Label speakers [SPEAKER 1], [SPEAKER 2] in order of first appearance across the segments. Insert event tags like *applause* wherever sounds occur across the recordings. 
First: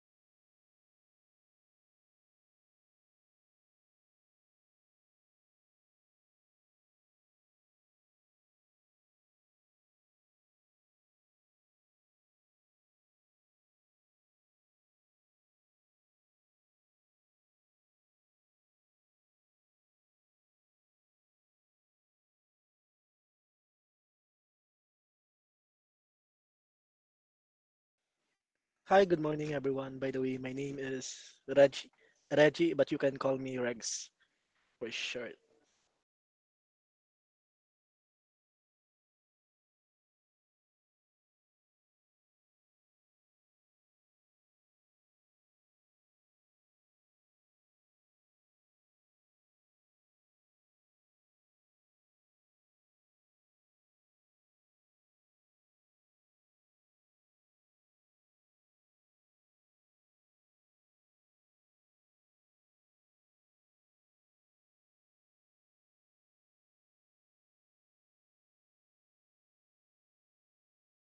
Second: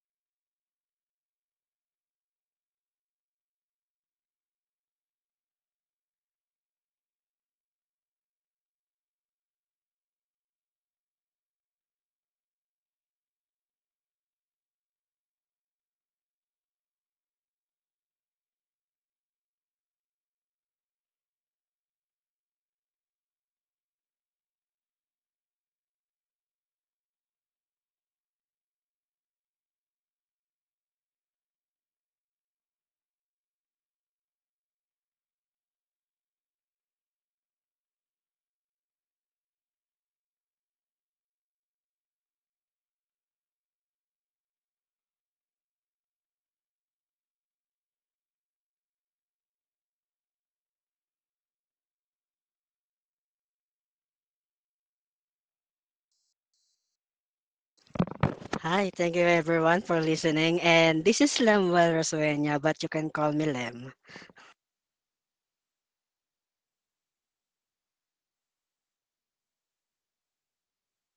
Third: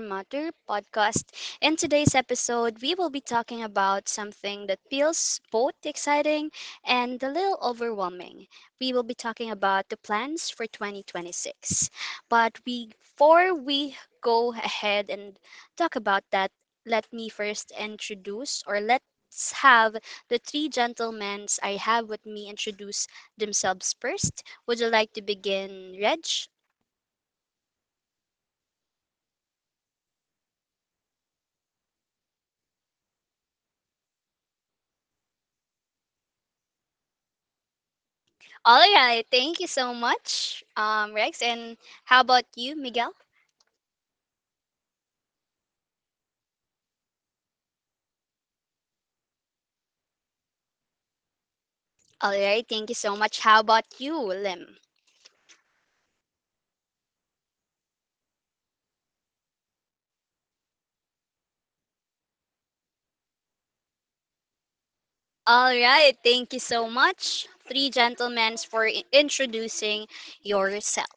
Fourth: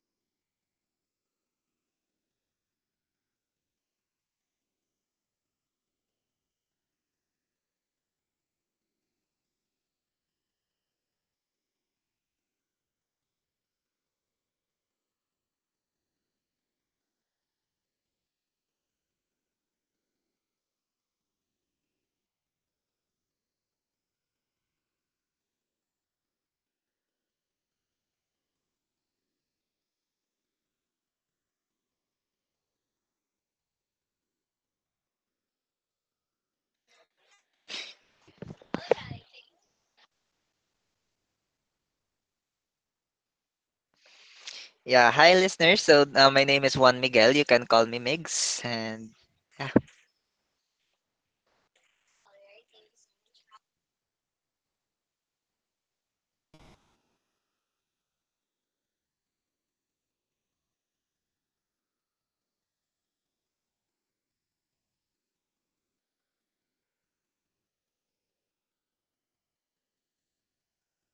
[SPEAKER 1] Matter podcast. In today's episode, we will be talking about something that feels both exciting and a little overwhelming. We will be talking about the plans for 2026. Before we go ahead and talk about that, let me first introduce, or let's have the three gentlemen I have with me introduce themselves first. Would you like to begin, Reg?
[SPEAKER 2] Hi, good morning, everyone. By the way, my name is Reggie. Reggie, but you can call me Regs for short.
[SPEAKER 1] All right, thank you so much, Rex. And how about you, Miguel?
[SPEAKER 3] Yeah, hi listeners. My name is Juan Miguel. You can call me Migs. And yeah.
[SPEAKER 1] All right, thank you so much. How about you, Lim?
[SPEAKER 4] Hi, thank you everyone for listening. And this is Lemuel Rosueña, but you can call me Lem.
[SPEAKER 1] All right, thank you so much, three gentlemen, for introducing yourself.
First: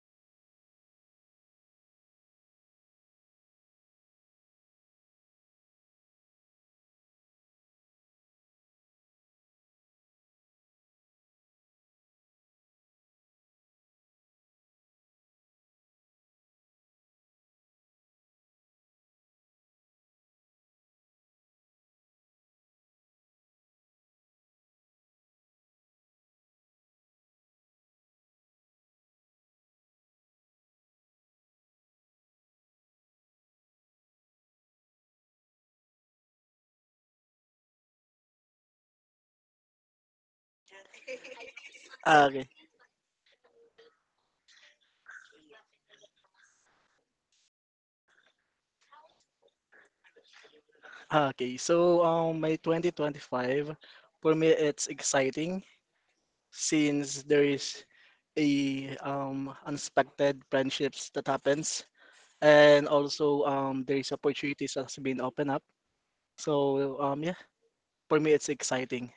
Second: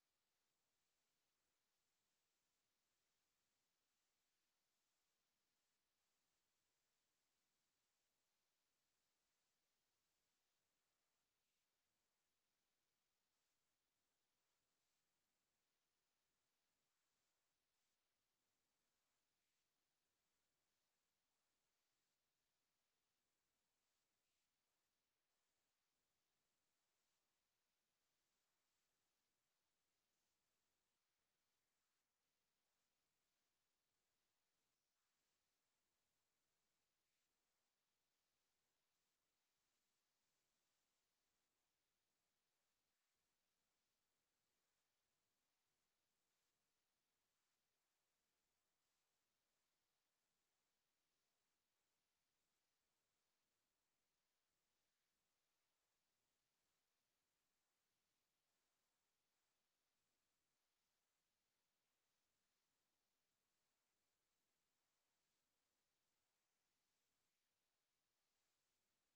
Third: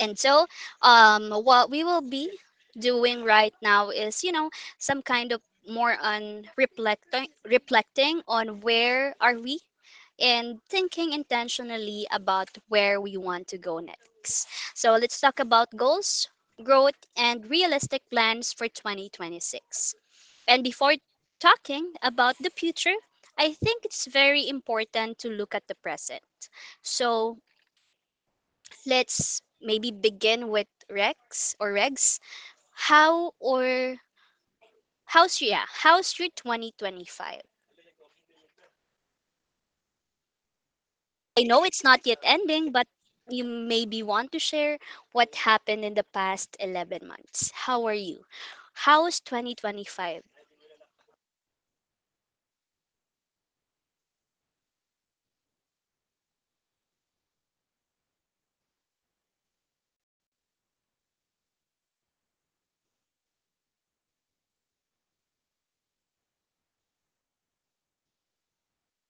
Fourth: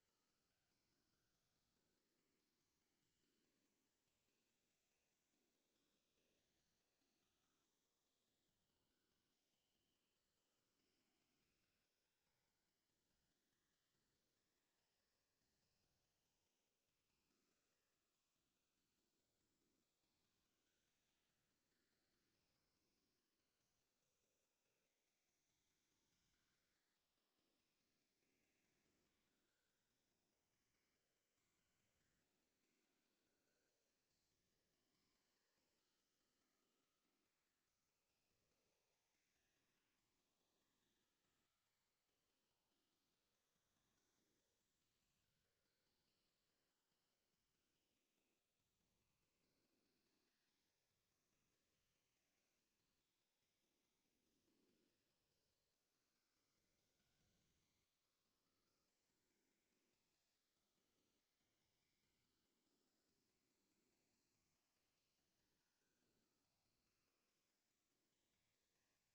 [SPEAKER 1] And so, what we will be doing right now is, you know, some kind of more on reflecting on where are we, and thinking intentionally about where we want to go next. So let's talk about goals, growth, and realistic plans for 2026. And before talking about the future, I think it's very important to look at the present. So, let's maybe begin with Rex or Regs. How or how's your how's your 2025? I know it's not yet
[SPEAKER 2] Ah, okay.
[SPEAKER 1] ending, but you maybe want to share what happened in the past 11 months. How are you? How's 2025?
[SPEAKER 2] My 2025, for me, it's exciting since there is a unexpected friendships that happens, and also there is opportunities that's been opened up. So yeah, for me, it's exciting.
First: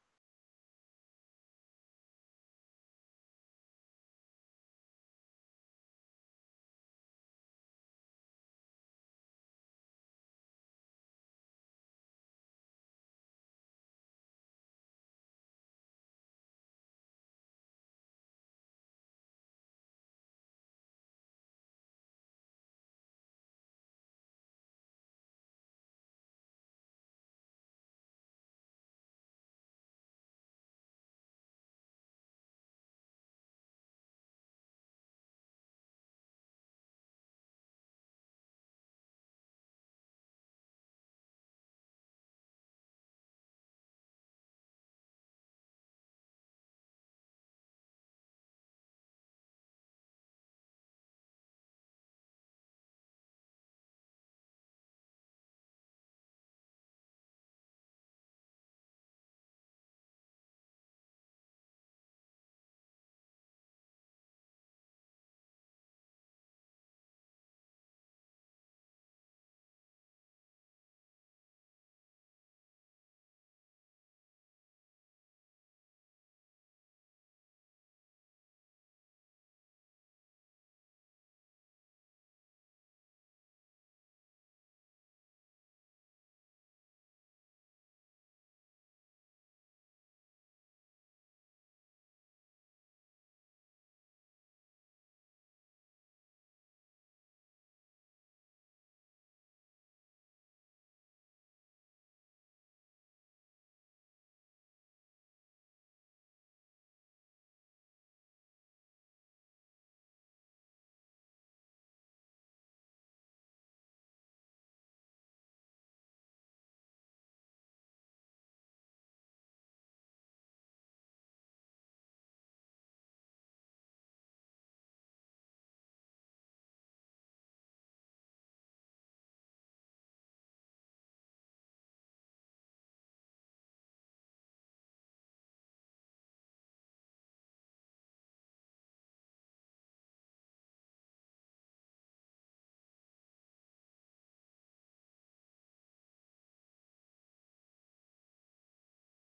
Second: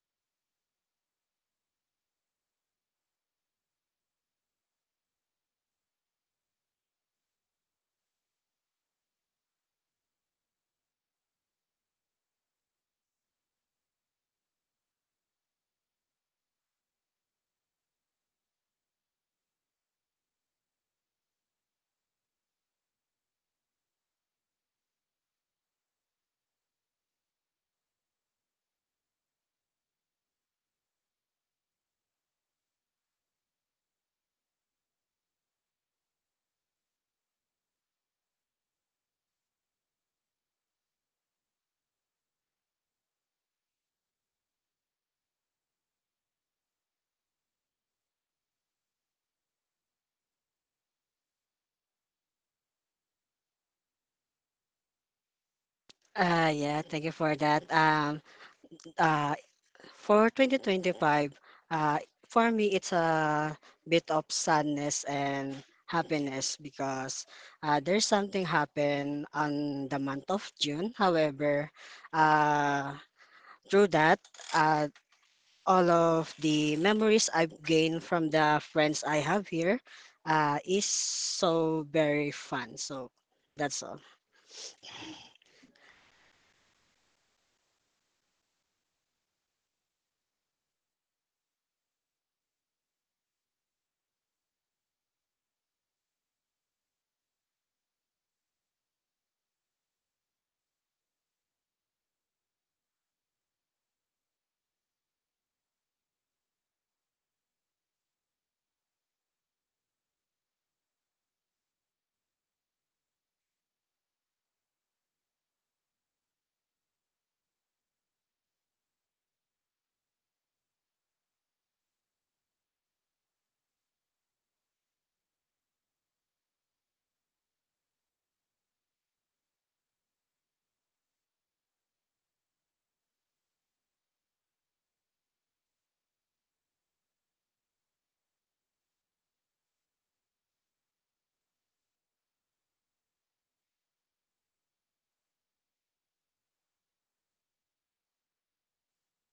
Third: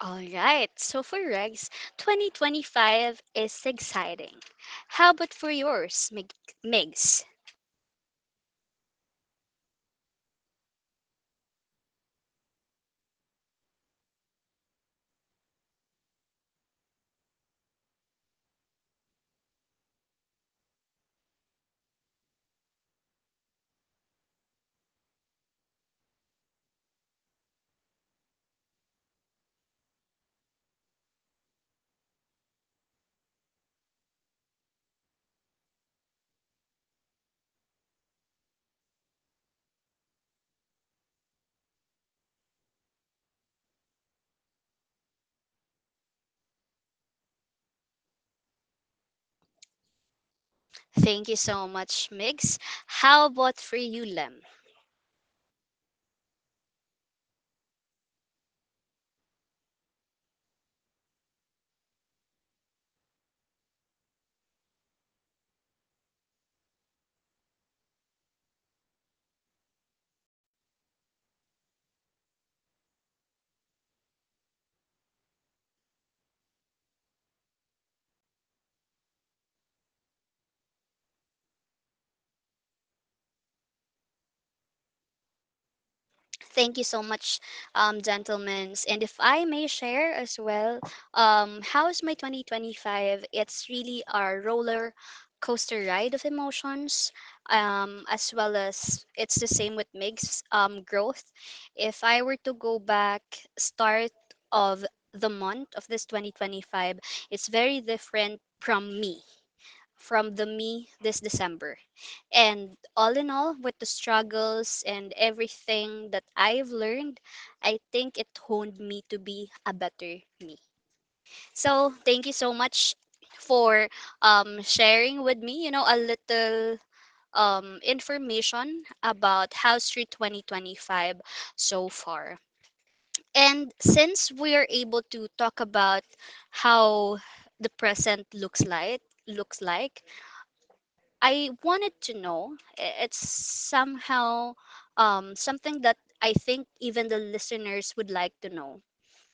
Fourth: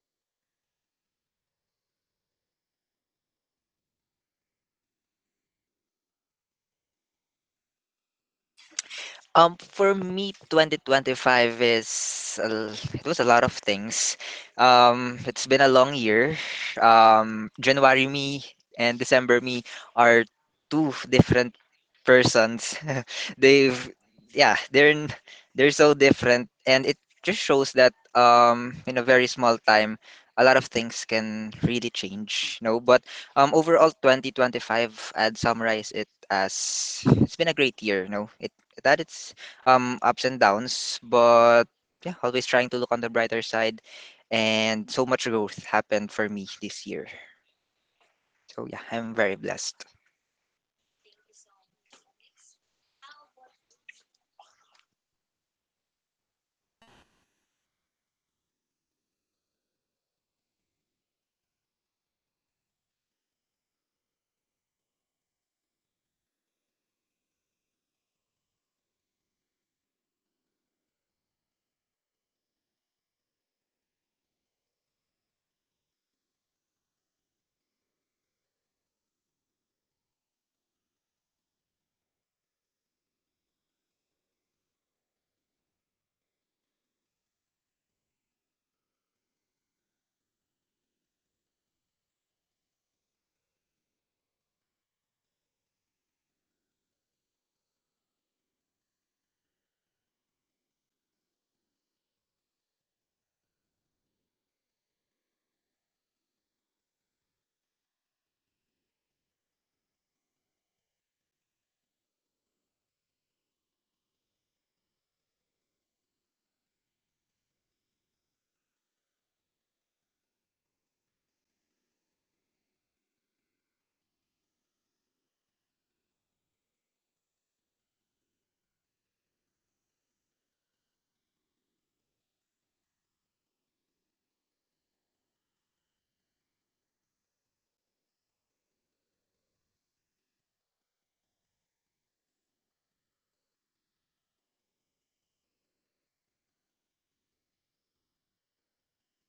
[SPEAKER 1] All right. So for Regs, 2025 is exciting. How about for yours, Migs?
[SPEAKER 3] For me, 2025 is it was a lot of things. It's been a long year. January me and December me are two different persons. *laughs* They've yeah, they're n- They're so different, and it just shows that in a very small time, a lot of things can really change. No, but overall, 2025, I'd summarize it as it's been a great year. No, it like that. It's ups and downs, but yeah, always trying to look on the brighter side. And so much growth happened for me this year. So yeah, I'm very blessed.
[SPEAKER 1] Thank you so much, Migs. How about for you, Lem?
[SPEAKER 4] Yeah, thank you for that. Uh, for 2025, uh, for me, it's a bit of sadness and happiness because there's something happened on the month of June. However, uh, through that, uh, all of the memories I've gained from the friends I have here is so very fun. So that's all.
[SPEAKER 1] Thank you so much, gentlemen. And if I may share as well, how's my 2025? It's really a roller coaster ride of emotions, as well as it's the same with Mig's, growth. If I were to go back, start of the month of this 2025, it's very different from me from the me this December. And all in all, with the struggles and everything that I've learned, I think it honed me to be a better me. So, thank you so much for, sharing with me, you know, a little, information about House Street 2025 so far. And since we are able to talk about how the present looks like, I wanted to know. It's somehow, something that I think even the listeners would like to know.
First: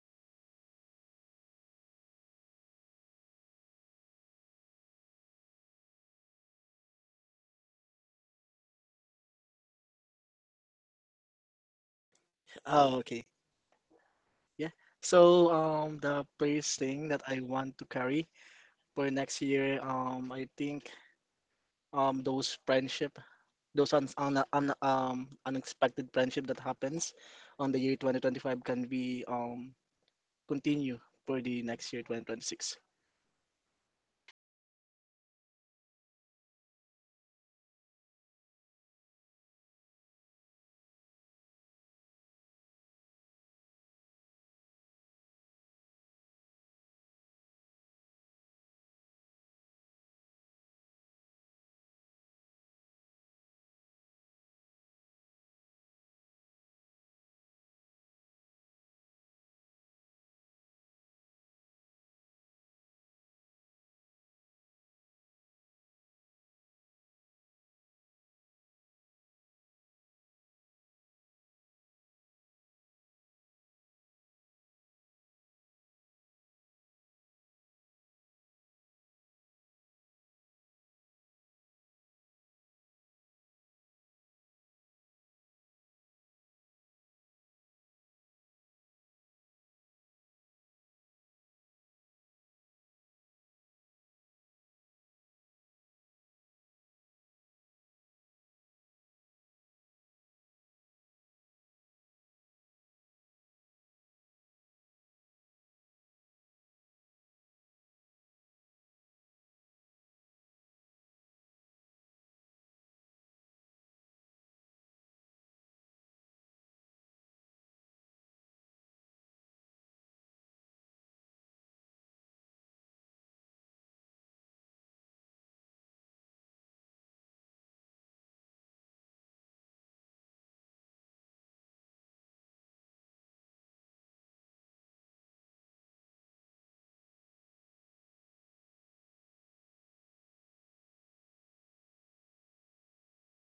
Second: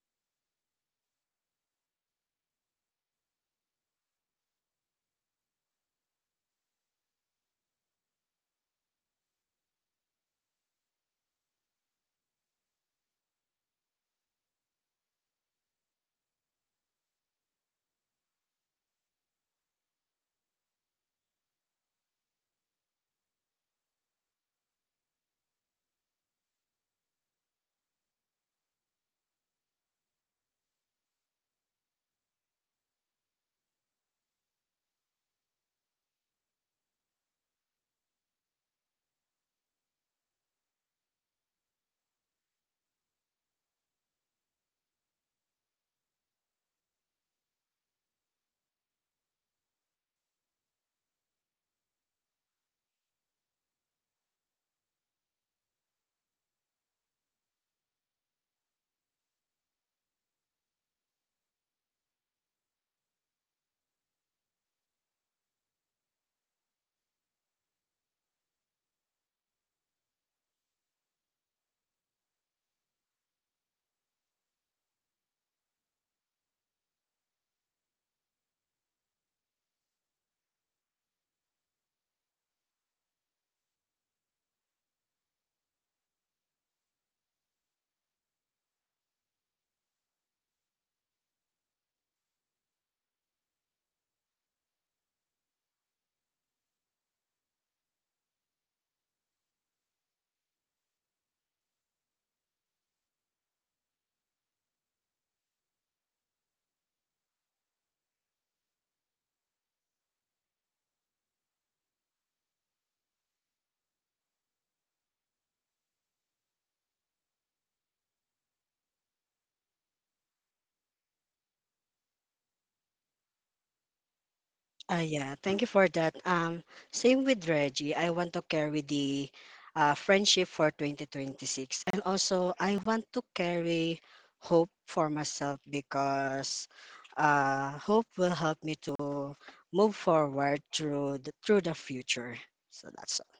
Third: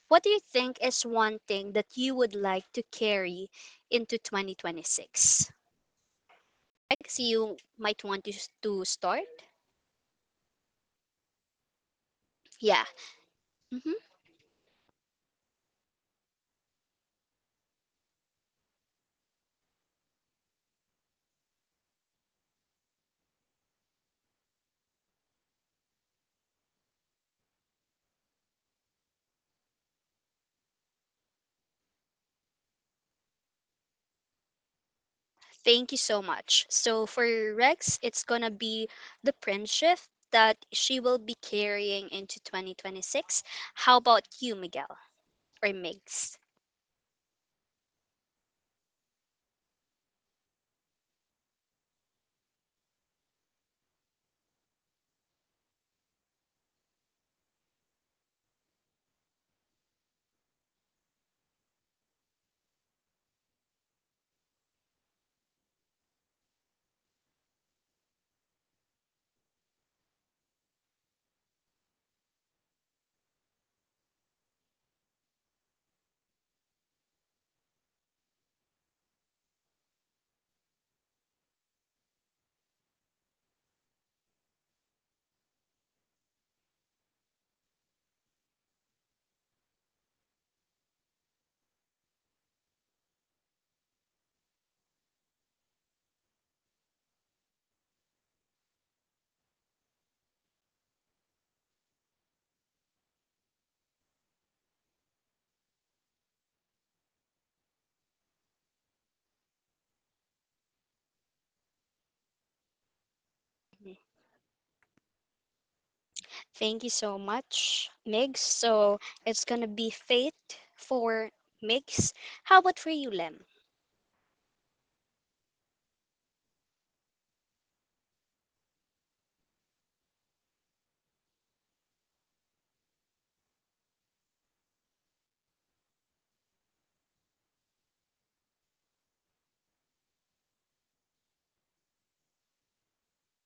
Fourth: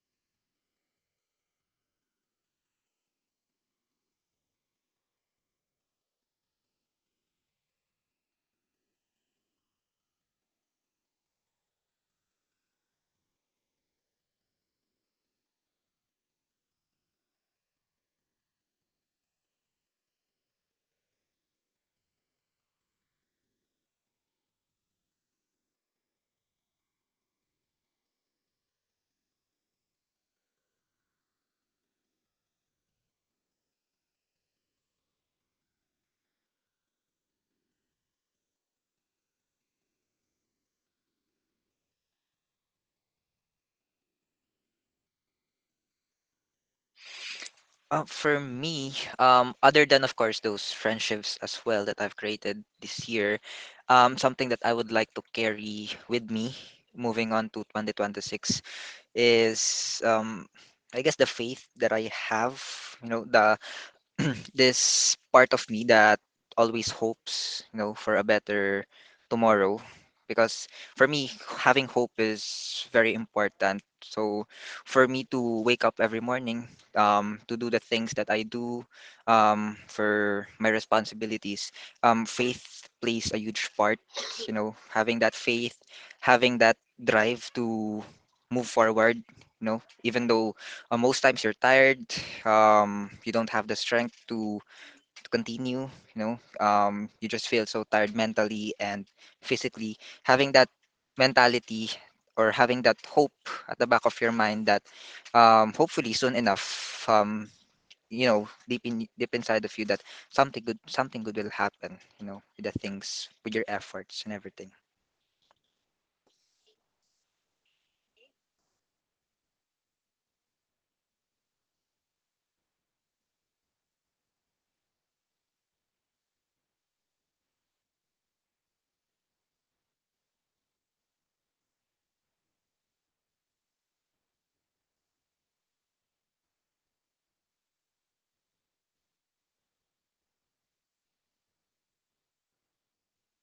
[SPEAKER 1] What do you think is one thing that you would like to carry into 2026? I see you might want to, to start. Yeah.
[SPEAKER 2] Ah, okay.
[SPEAKER 1] Hmm.
[SPEAKER 2] Yeah. So the first thing that I want to carry for next year, I think those friendship, those un un un unexpected friendship that happens on the year 2025 can be continue for the next year 2026.
[SPEAKER 1] Thank you so much. So for Rex, it's going to be the print shift that she will be carrying into 2026. How about you, Miguel or Migs?
[SPEAKER 3] For me, other than of course those friendships as well that I've created this year, something that I would like to carry with me moving on to 2026 is I guess the faith that I have, you know, the *clears throat* this part of me that always hopes, you know, for a better tomorrow. Because for me, having hope is very important. So for me to wake up every morning, to do the things that I do, for my responsibilities, faith plays a huge part. You know, having that faith, having that drive to move forward, you know, even though most times you're tired, you don't have the strength to continue, you know. You just feel so tired mentally and physically, having that mentality or having that hope at the back of your mind that hopefully soon enough, you know, deep inside of you that something good will happen, you know, with the things, with your efforts and everything.
[SPEAKER 1] Thank you so much, Migs. So it's gonna be Fate for Migs. How about for you, Lem?
[SPEAKER 4] Yeah, thank you for that. Same with Reggie. I want to carry the friendship for 2026. And also, I want to carry hope for myself because hope will help me to move forward through the future. So that's all.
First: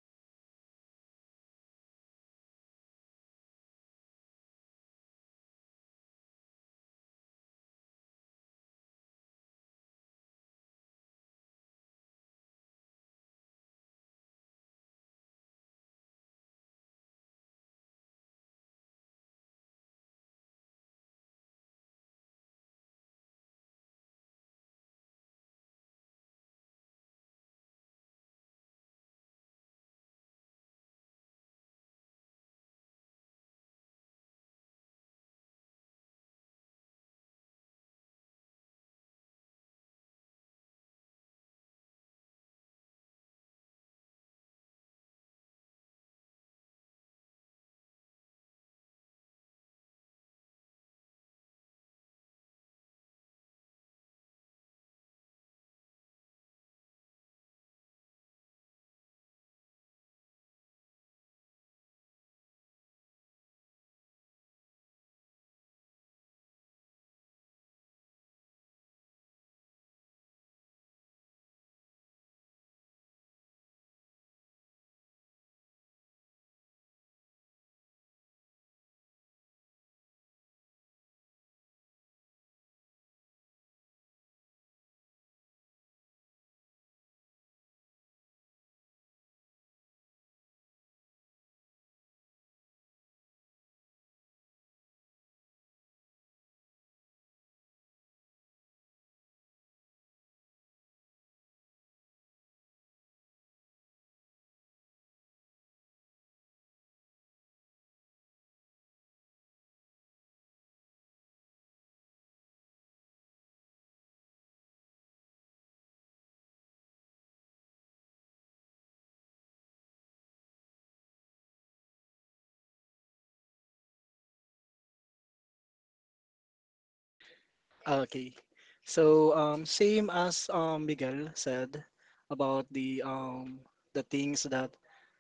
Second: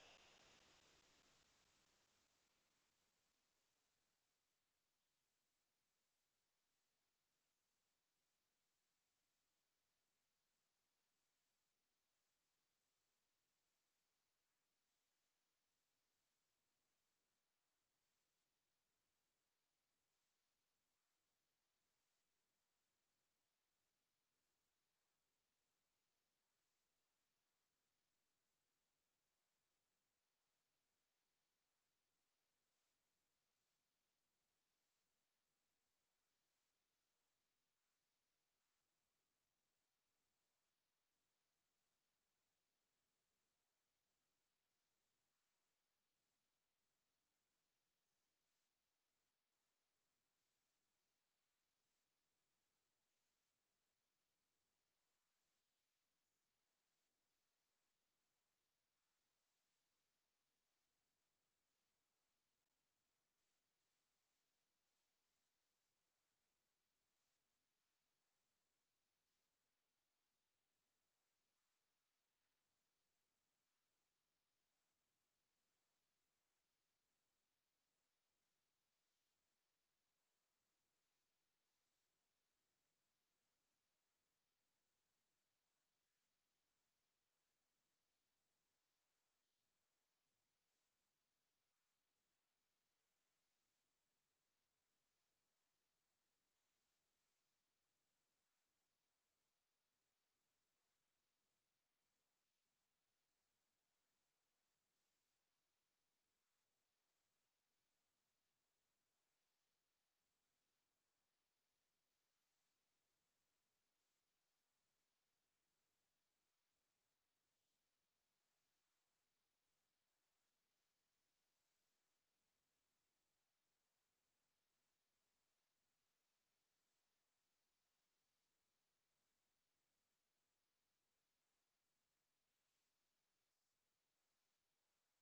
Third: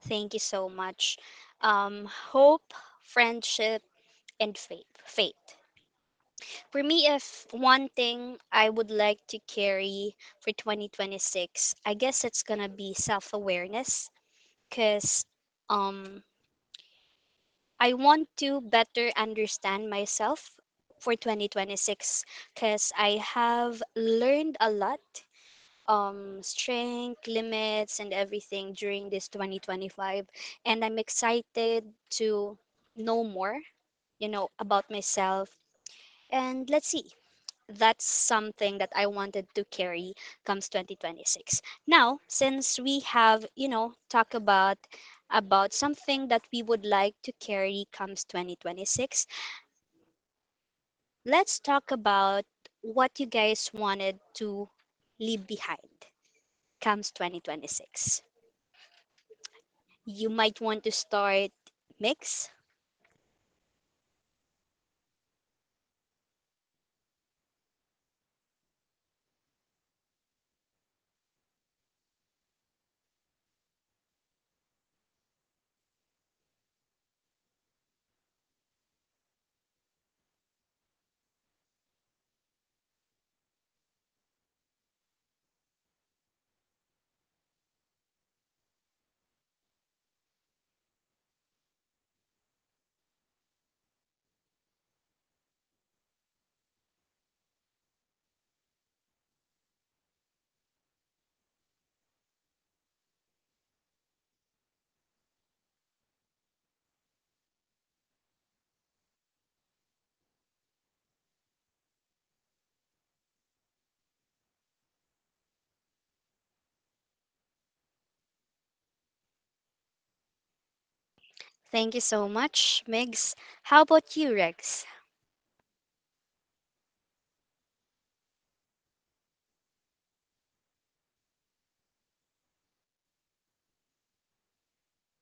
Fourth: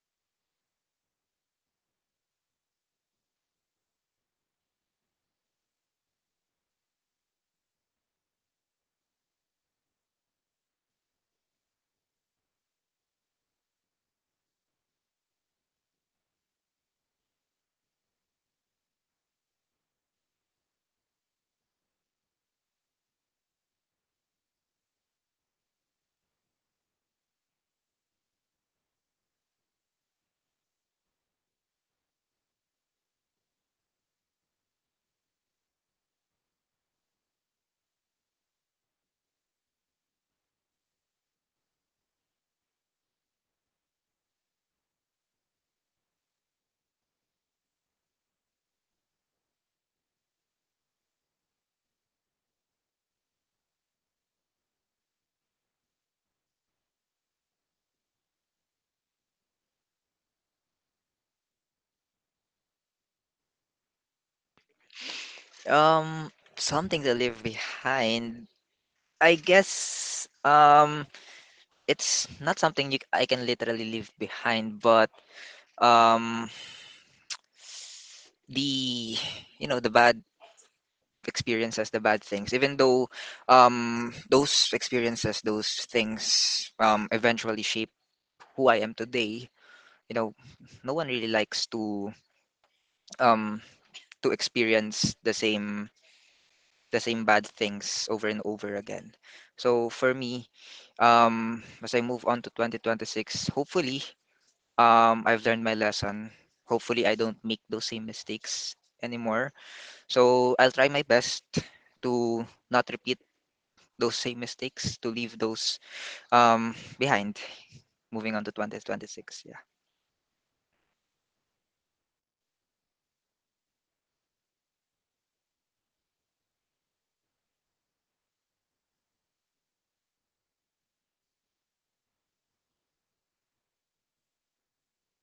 [SPEAKER 1] Thank you so much. Hope, friendship, and Faith. For me, if one thing I would like to carry for 2026, I guess it's gonna be self-awareness, cause, um, I want to better understand myself for 2026 because I have learned a lot, strength, limits, and everything during this 2025. And I'm excited to know more, you know, about myself. And let's see. That's something that I wanted to carry comes 2026. Now, since we have, you know, talk about something that we would like to carry comes 2026, let's talk about what you guys wanted to leave behind comes 2026. You might want to start, Mix.
[SPEAKER 3] um Something to leave behind, I guess it's not something you, I can literally leave behind, but um, the, you know, the bad experiences, the bad things, even though those experiences, those things eventually shape who I am today. You know, no one really likes um, to experience the same bad things over and over again. So for me, as I move on to 2026, hopefully I've learned my lesson. Hopefully I don't make those same mistakes anymore. So I'll try my best to not repeat those same mistakes, to leave those behind. Moving on to 2026, yeah.
[SPEAKER 1] Thank you so much, Mix. How about you, Rex?
[SPEAKER 2] Okay. So same as Miguel said about the things that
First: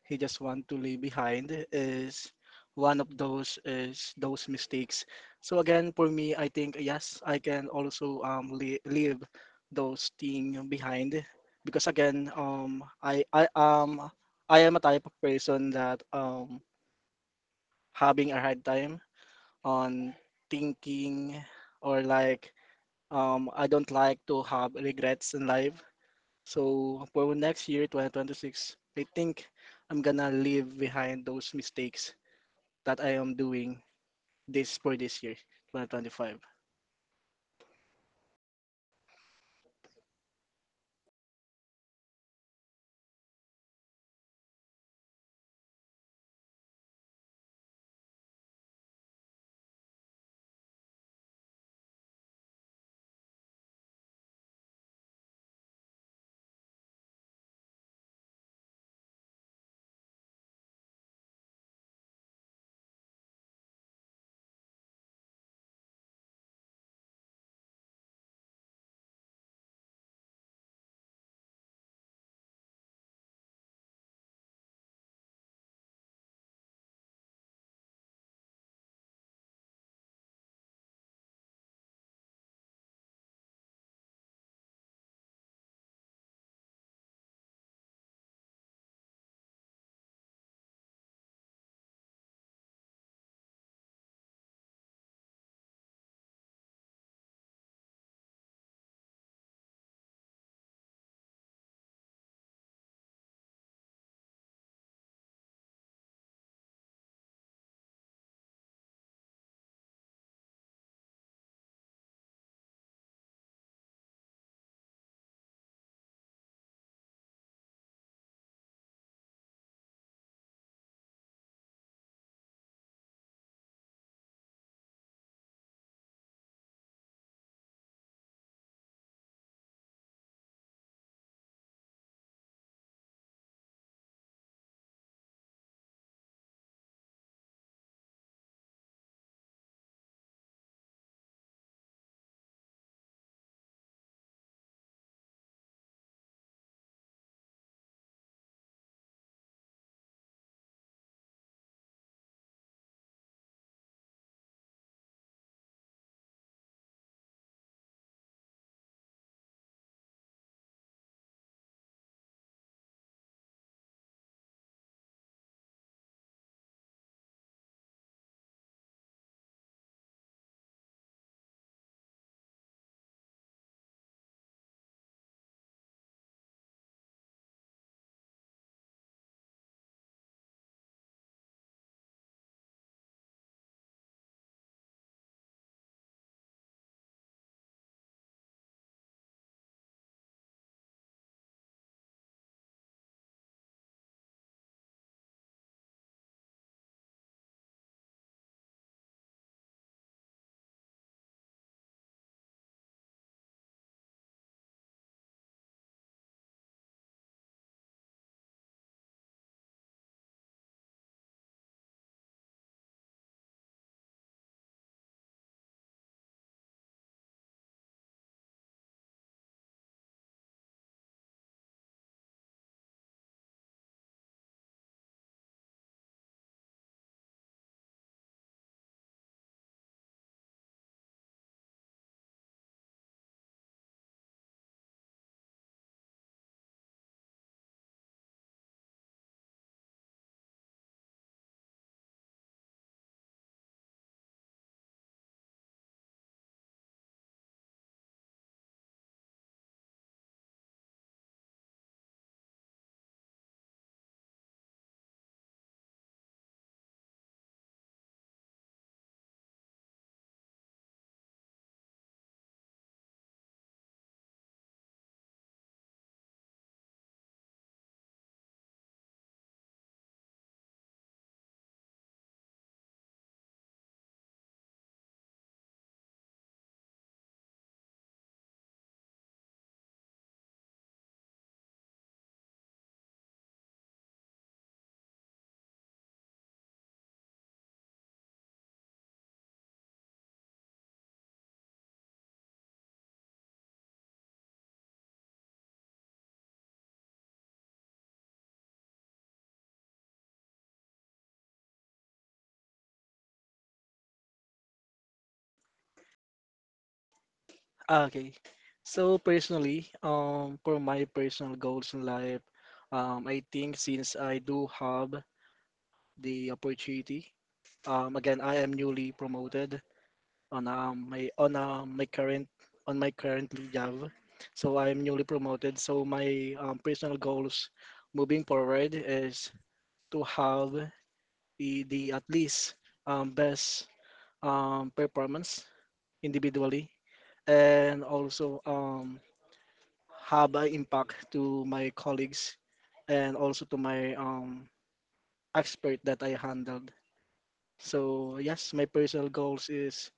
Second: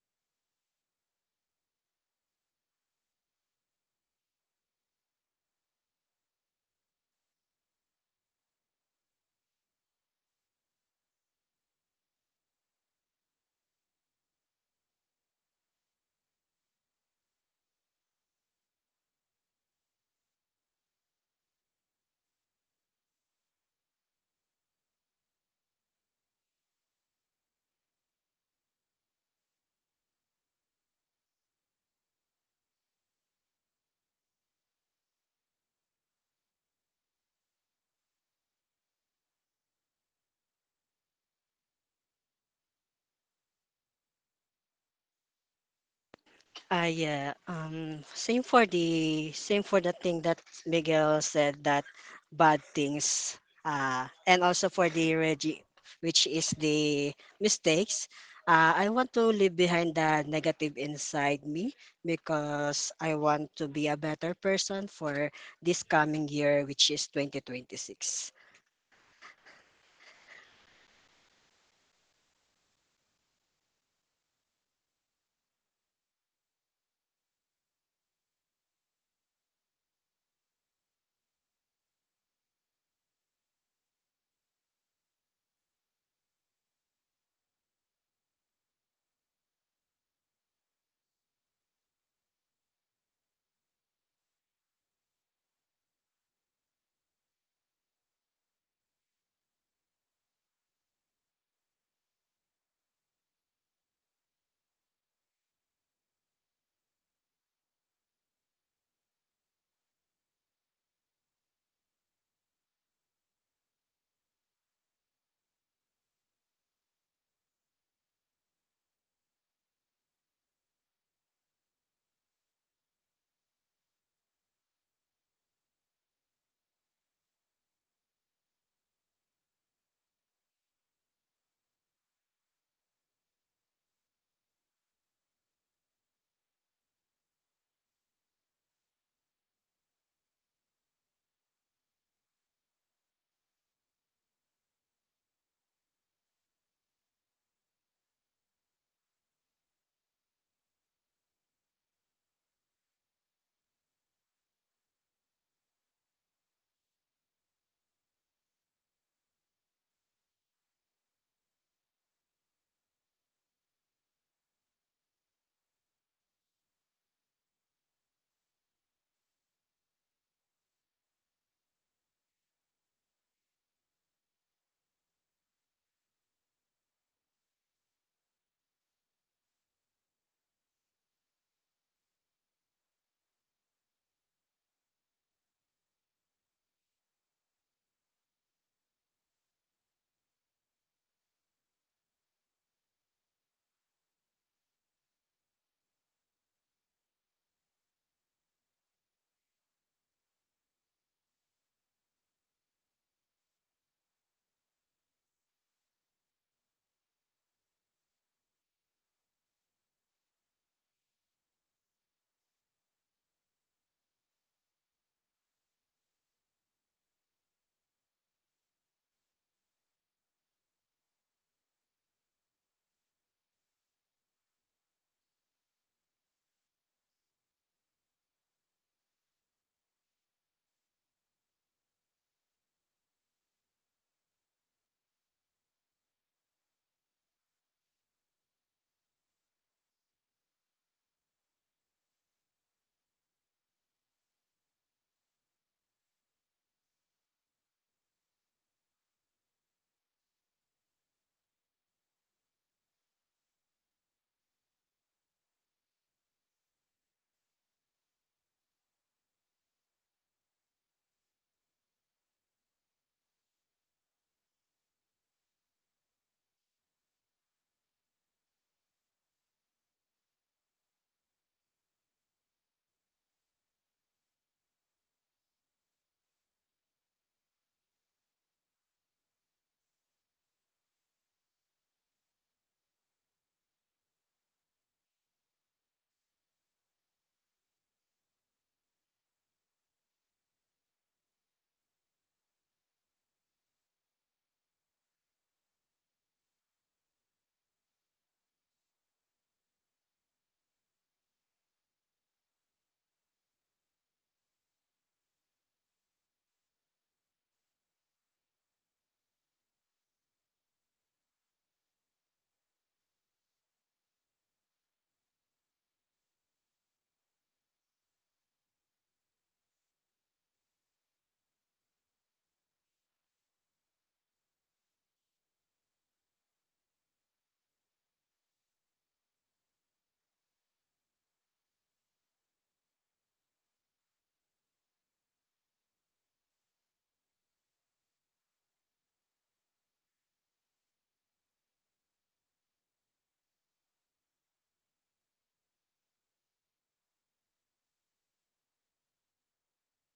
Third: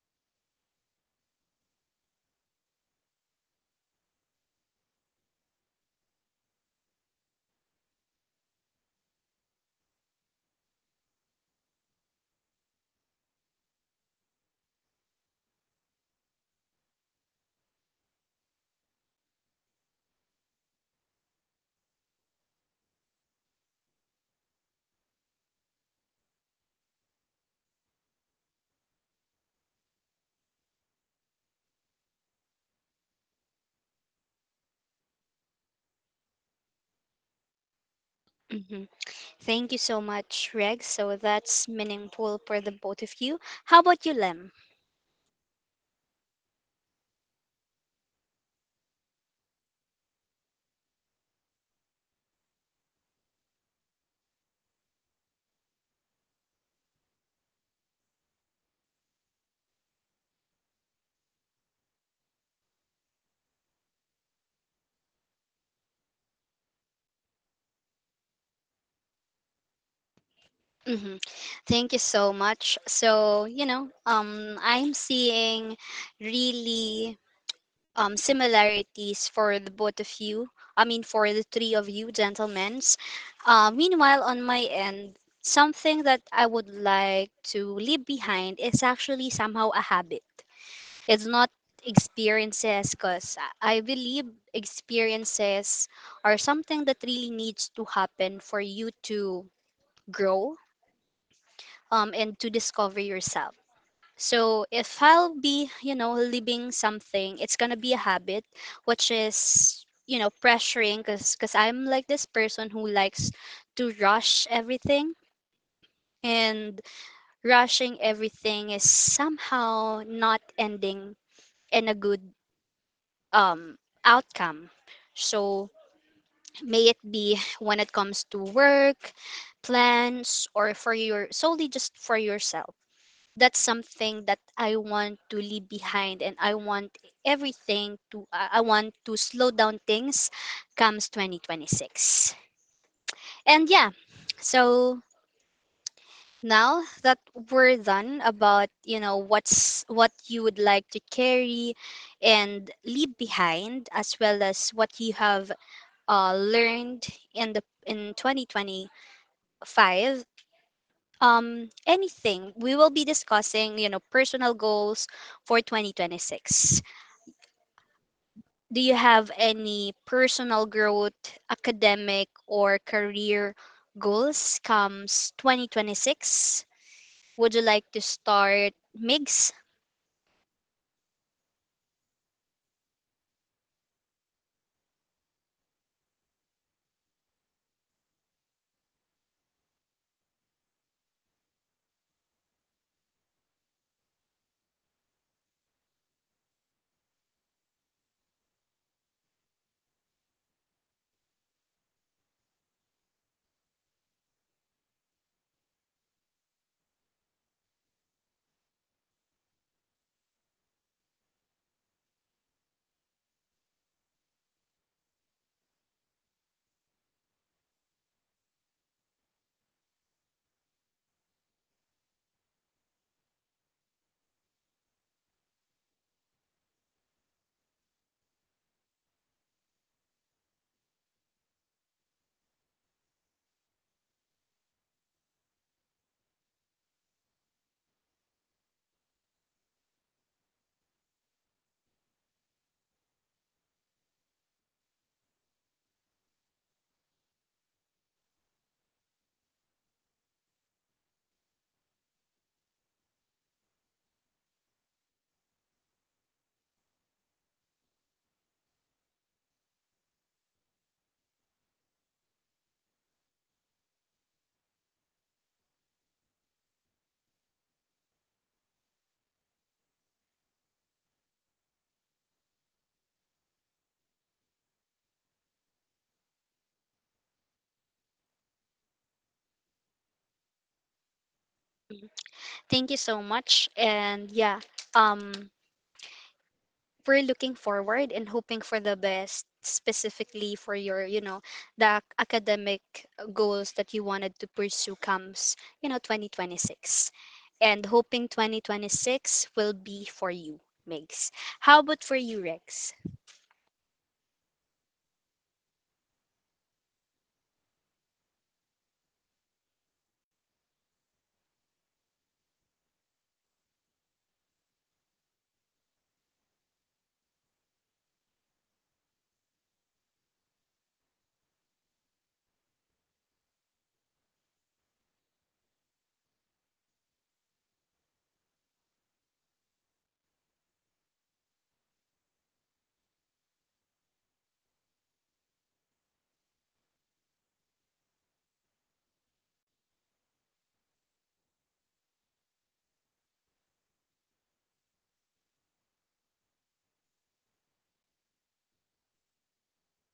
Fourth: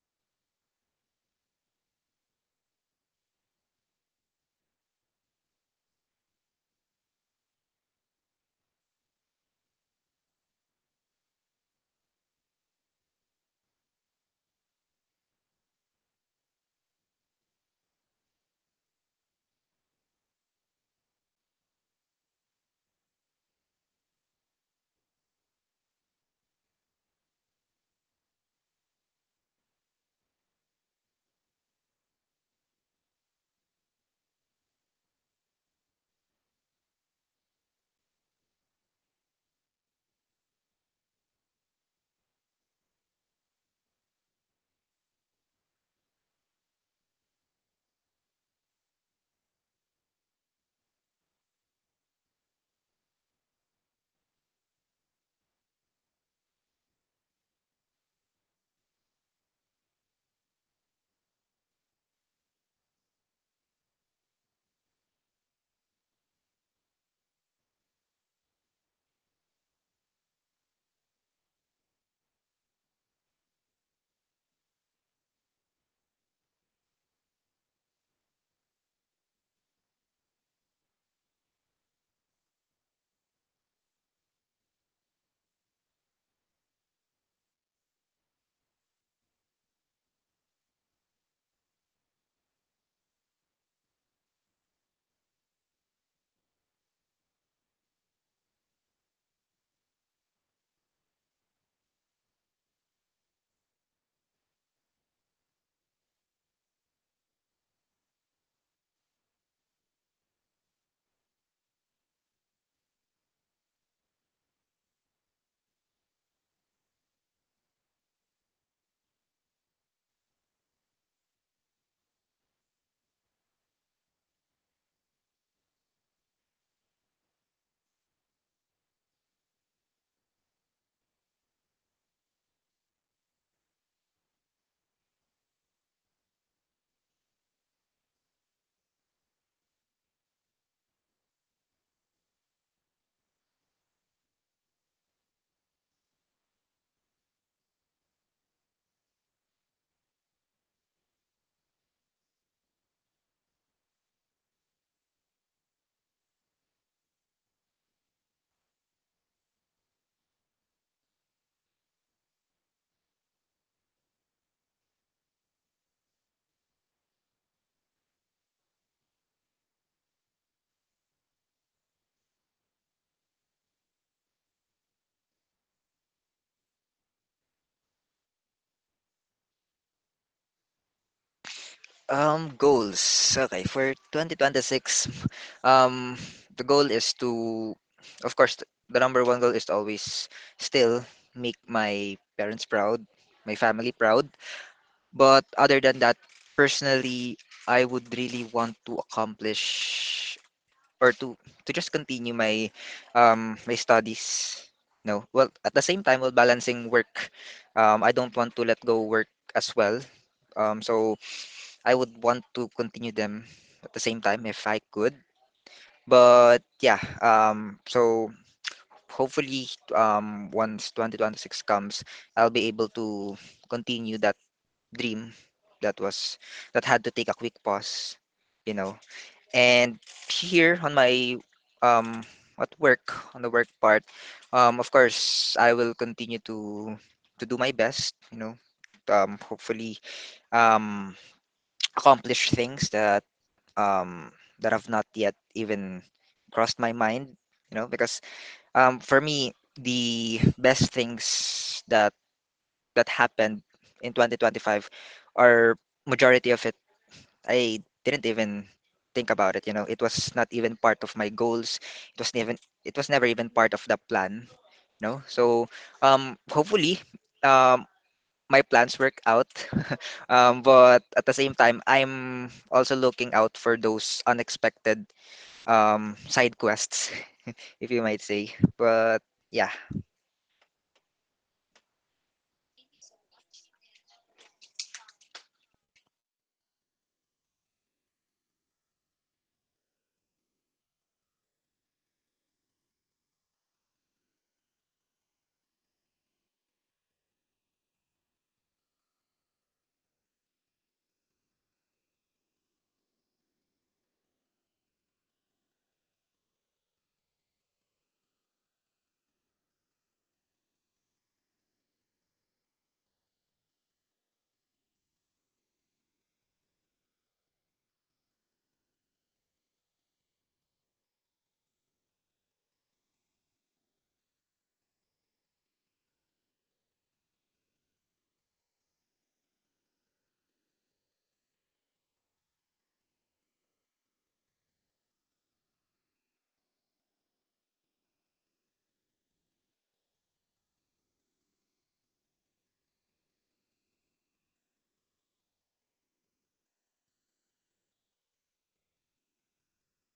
[SPEAKER 2] he just want to leave behind is one of those is those mistakes. So again, for me, I think yes, I can also leave those thing behind because again, um, I am a type of person that having a hard time on thinking or like I don't like to have regrets in life. So for next year, 2026, I think I'm gonna leave behind those mistakes that I am doing this for this year, 2025.
[SPEAKER 1] Hmm. Thank you so much, Rex. So that's meaningful for the both of you. How about you, Lem?
[SPEAKER 4] Yeah. Same for the thing that Miguel said, that bad things. And also for the Reggie, which is the mistakes. I want to leave behind the negative inside me because I want to be a better person for this coming year, which is 2026.
[SPEAKER 1] Hmm. Thank you so much. So, you know, I'm seeing really, similarities for the both of you. I mean, for the three of you, gentlemen. Meanwhile, on my end, something that I would like to leave behind is actually somehow a habit. It's not experiences, because I believe experiences are something that really needs to happen for you to grow, and to discover yourself. So if I'll be, you know, living something, it's gonna be a habit, which is, you know, pressuring because I'm like this person who likes to rush everything, and rushing everything is somehow not ending in a good, um, outcome. So may it be when it comes to work, plans, or for your solely just for yourself. That's something that I want to leave behind, and I want everything to, I want to slow down things comes 2026. And yeah, so now that we're done about, you know, what you would like to carry and leave behind, as well as what you have, learned in the in 2025, um, anything. We will be discussing, you know, personal goals for 2026. Do you have any personal growth, academic or career goals comes 2026? Would you like to start, Migs?
[SPEAKER 3] Goals. Okay, for 2026, um the goal is to of course the number one goal is to always still make my parents proud, my family proud. But other than that, personally, I would really want to accomplish or to just continue my my studies. No, well, at the same time, while balancing work, I don't want to let go work as well. So I would want to continue them at the same time if I could. But yeah, so hopefully, once 2026 comes, I'll be able to continue that dream that was that had to take a quick pause, you know. And here on my um at work, on the work part, of course I will continue to do my best, you know. Hopefully um *tsk* accomplish things that um that have not yet even crossed my mind, you know, because for me, the best things that that happened in 2025, or majority of it, I didn't even think about it, you know. It was not even part of my goals. it was never it was never even part of the plan, no. So hopefully um my plans work out. *laughs* But at the same time, I'm also looking out for those unexpected side quests, *laughs* if you might say, but yeah.
[SPEAKER 1] Thank you so much. And yeah, um, we're looking forward and hoping for the best, specifically for your, you know, the academic, goals that you wanted to pursue comes, you know, 2026, and hoping 2026 will be for you, Megs. How about for you, Rex?
[SPEAKER 2] Ah, okay. So personally, for my personal goals in life, I think since I do have the opportunity, again, I am newly promoted. On my on my current on my current job. So I'm newly promoted. So my personal goals moving forward is to have the at least best performance individually, and also have an impact to my colleagues and also to my expert that I handled. So yes, my personal goals is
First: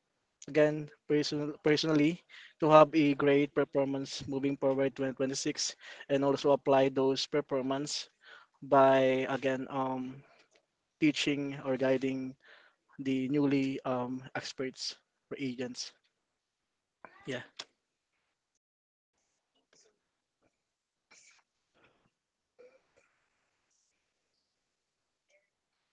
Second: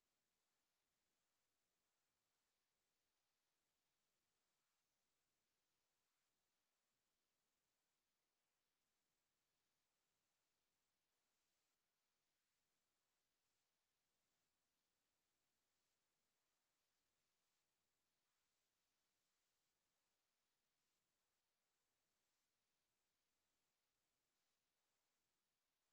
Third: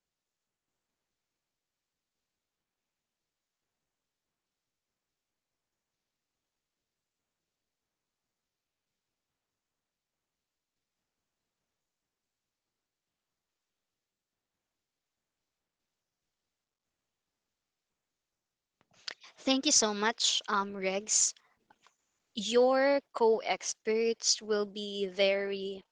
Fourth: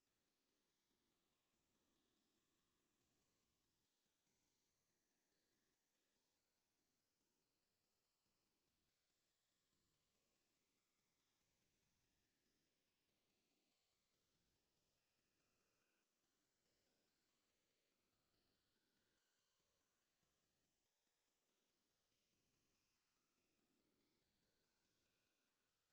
[SPEAKER 2] again personally to have a great performance moving forward 2026 and also apply those performance by again teaching or guiding the newly experts or agents. Yeah.
[SPEAKER 1] Thank you so much, Rex. Your co experts will be very,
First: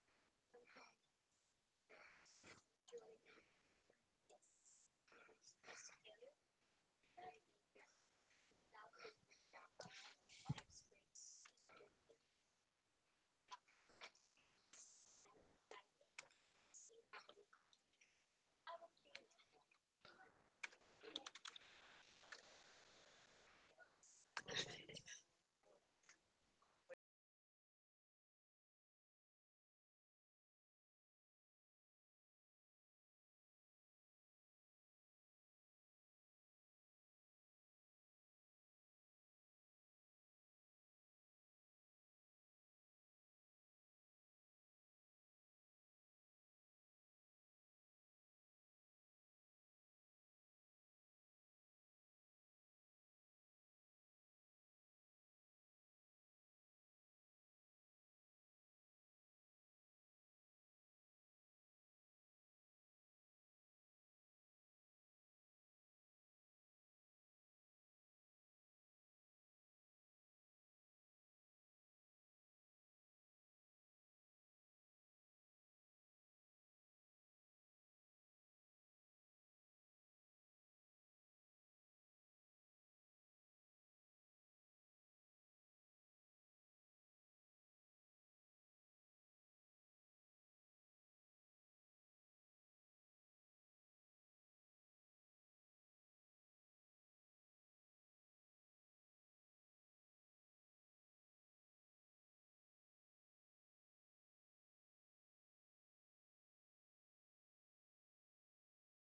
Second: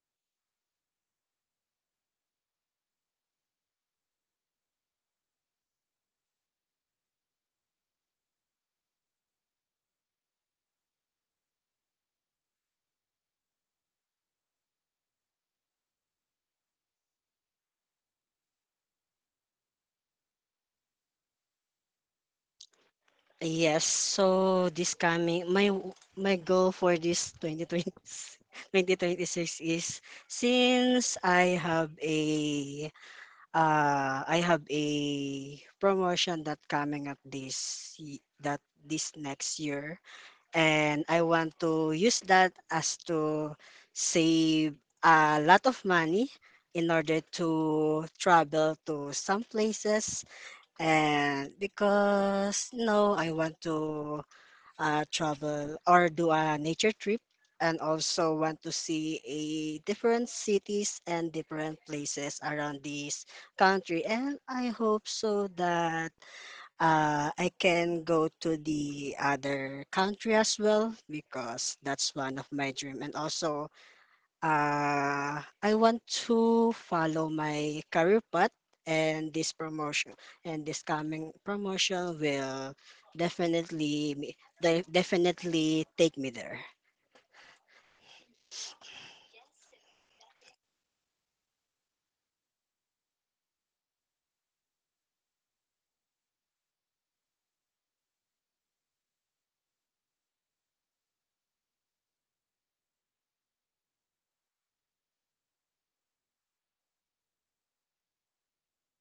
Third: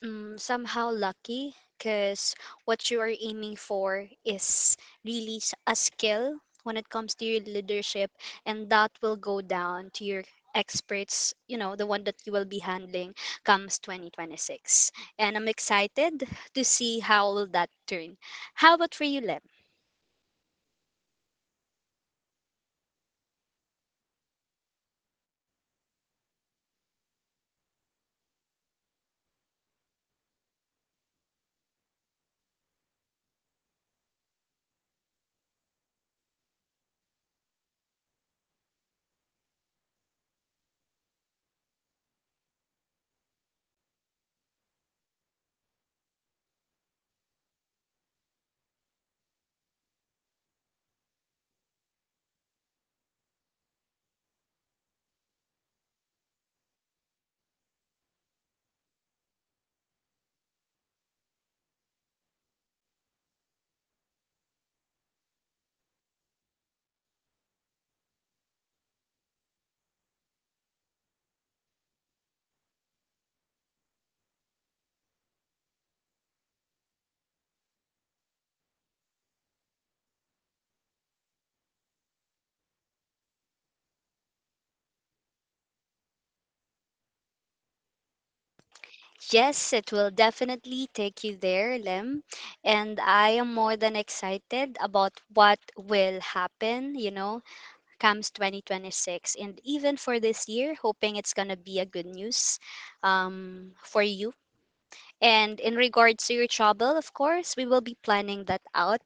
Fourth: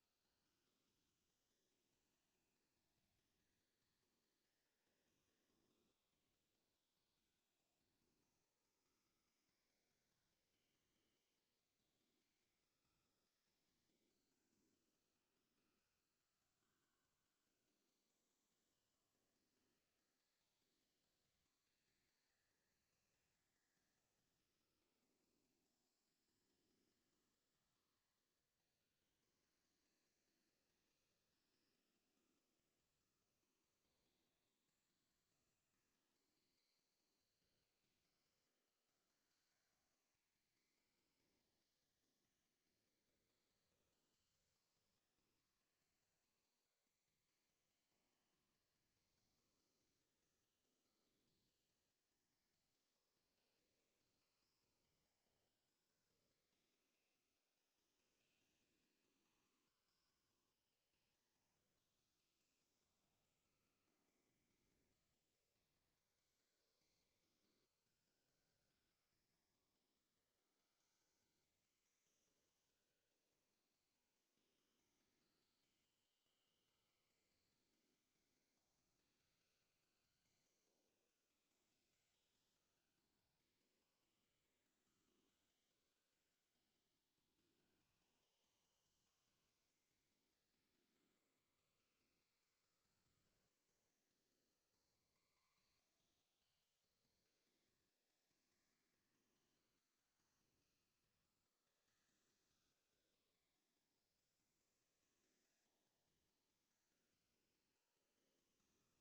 [SPEAKER 1] mm, somehow lucky because what you are aiming for is really, a skill when it comes to your leadership, and that will go down to your experts, you know, the one that you will be handling comes 2026. And I'm excited to see how will that turn. How about for you, Lem?
[SPEAKER 4] Yes, so this coming my goal for this 2020 2026 is since I have a promotion that coming up that this next year, and I want to use that as to save a lot of money in order to travel to some places. And because no, I want to travel or do a nature trip, and also want to see a different cities and different places around this country. And I hope so that I can go to the other country as well, because that's one of my dream. And also, I want to follow my career path, and this promotion, and this coming promotion will definitely me- definitely take me there.
[SPEAKER 1] Yes, it will definitely take you there, Lem, and I am more than excited about what will happen, you know, comes 2026. And even for this year, hoping it's going to be a good news, for you. And in regards to your trouble, of course, we will be planning that out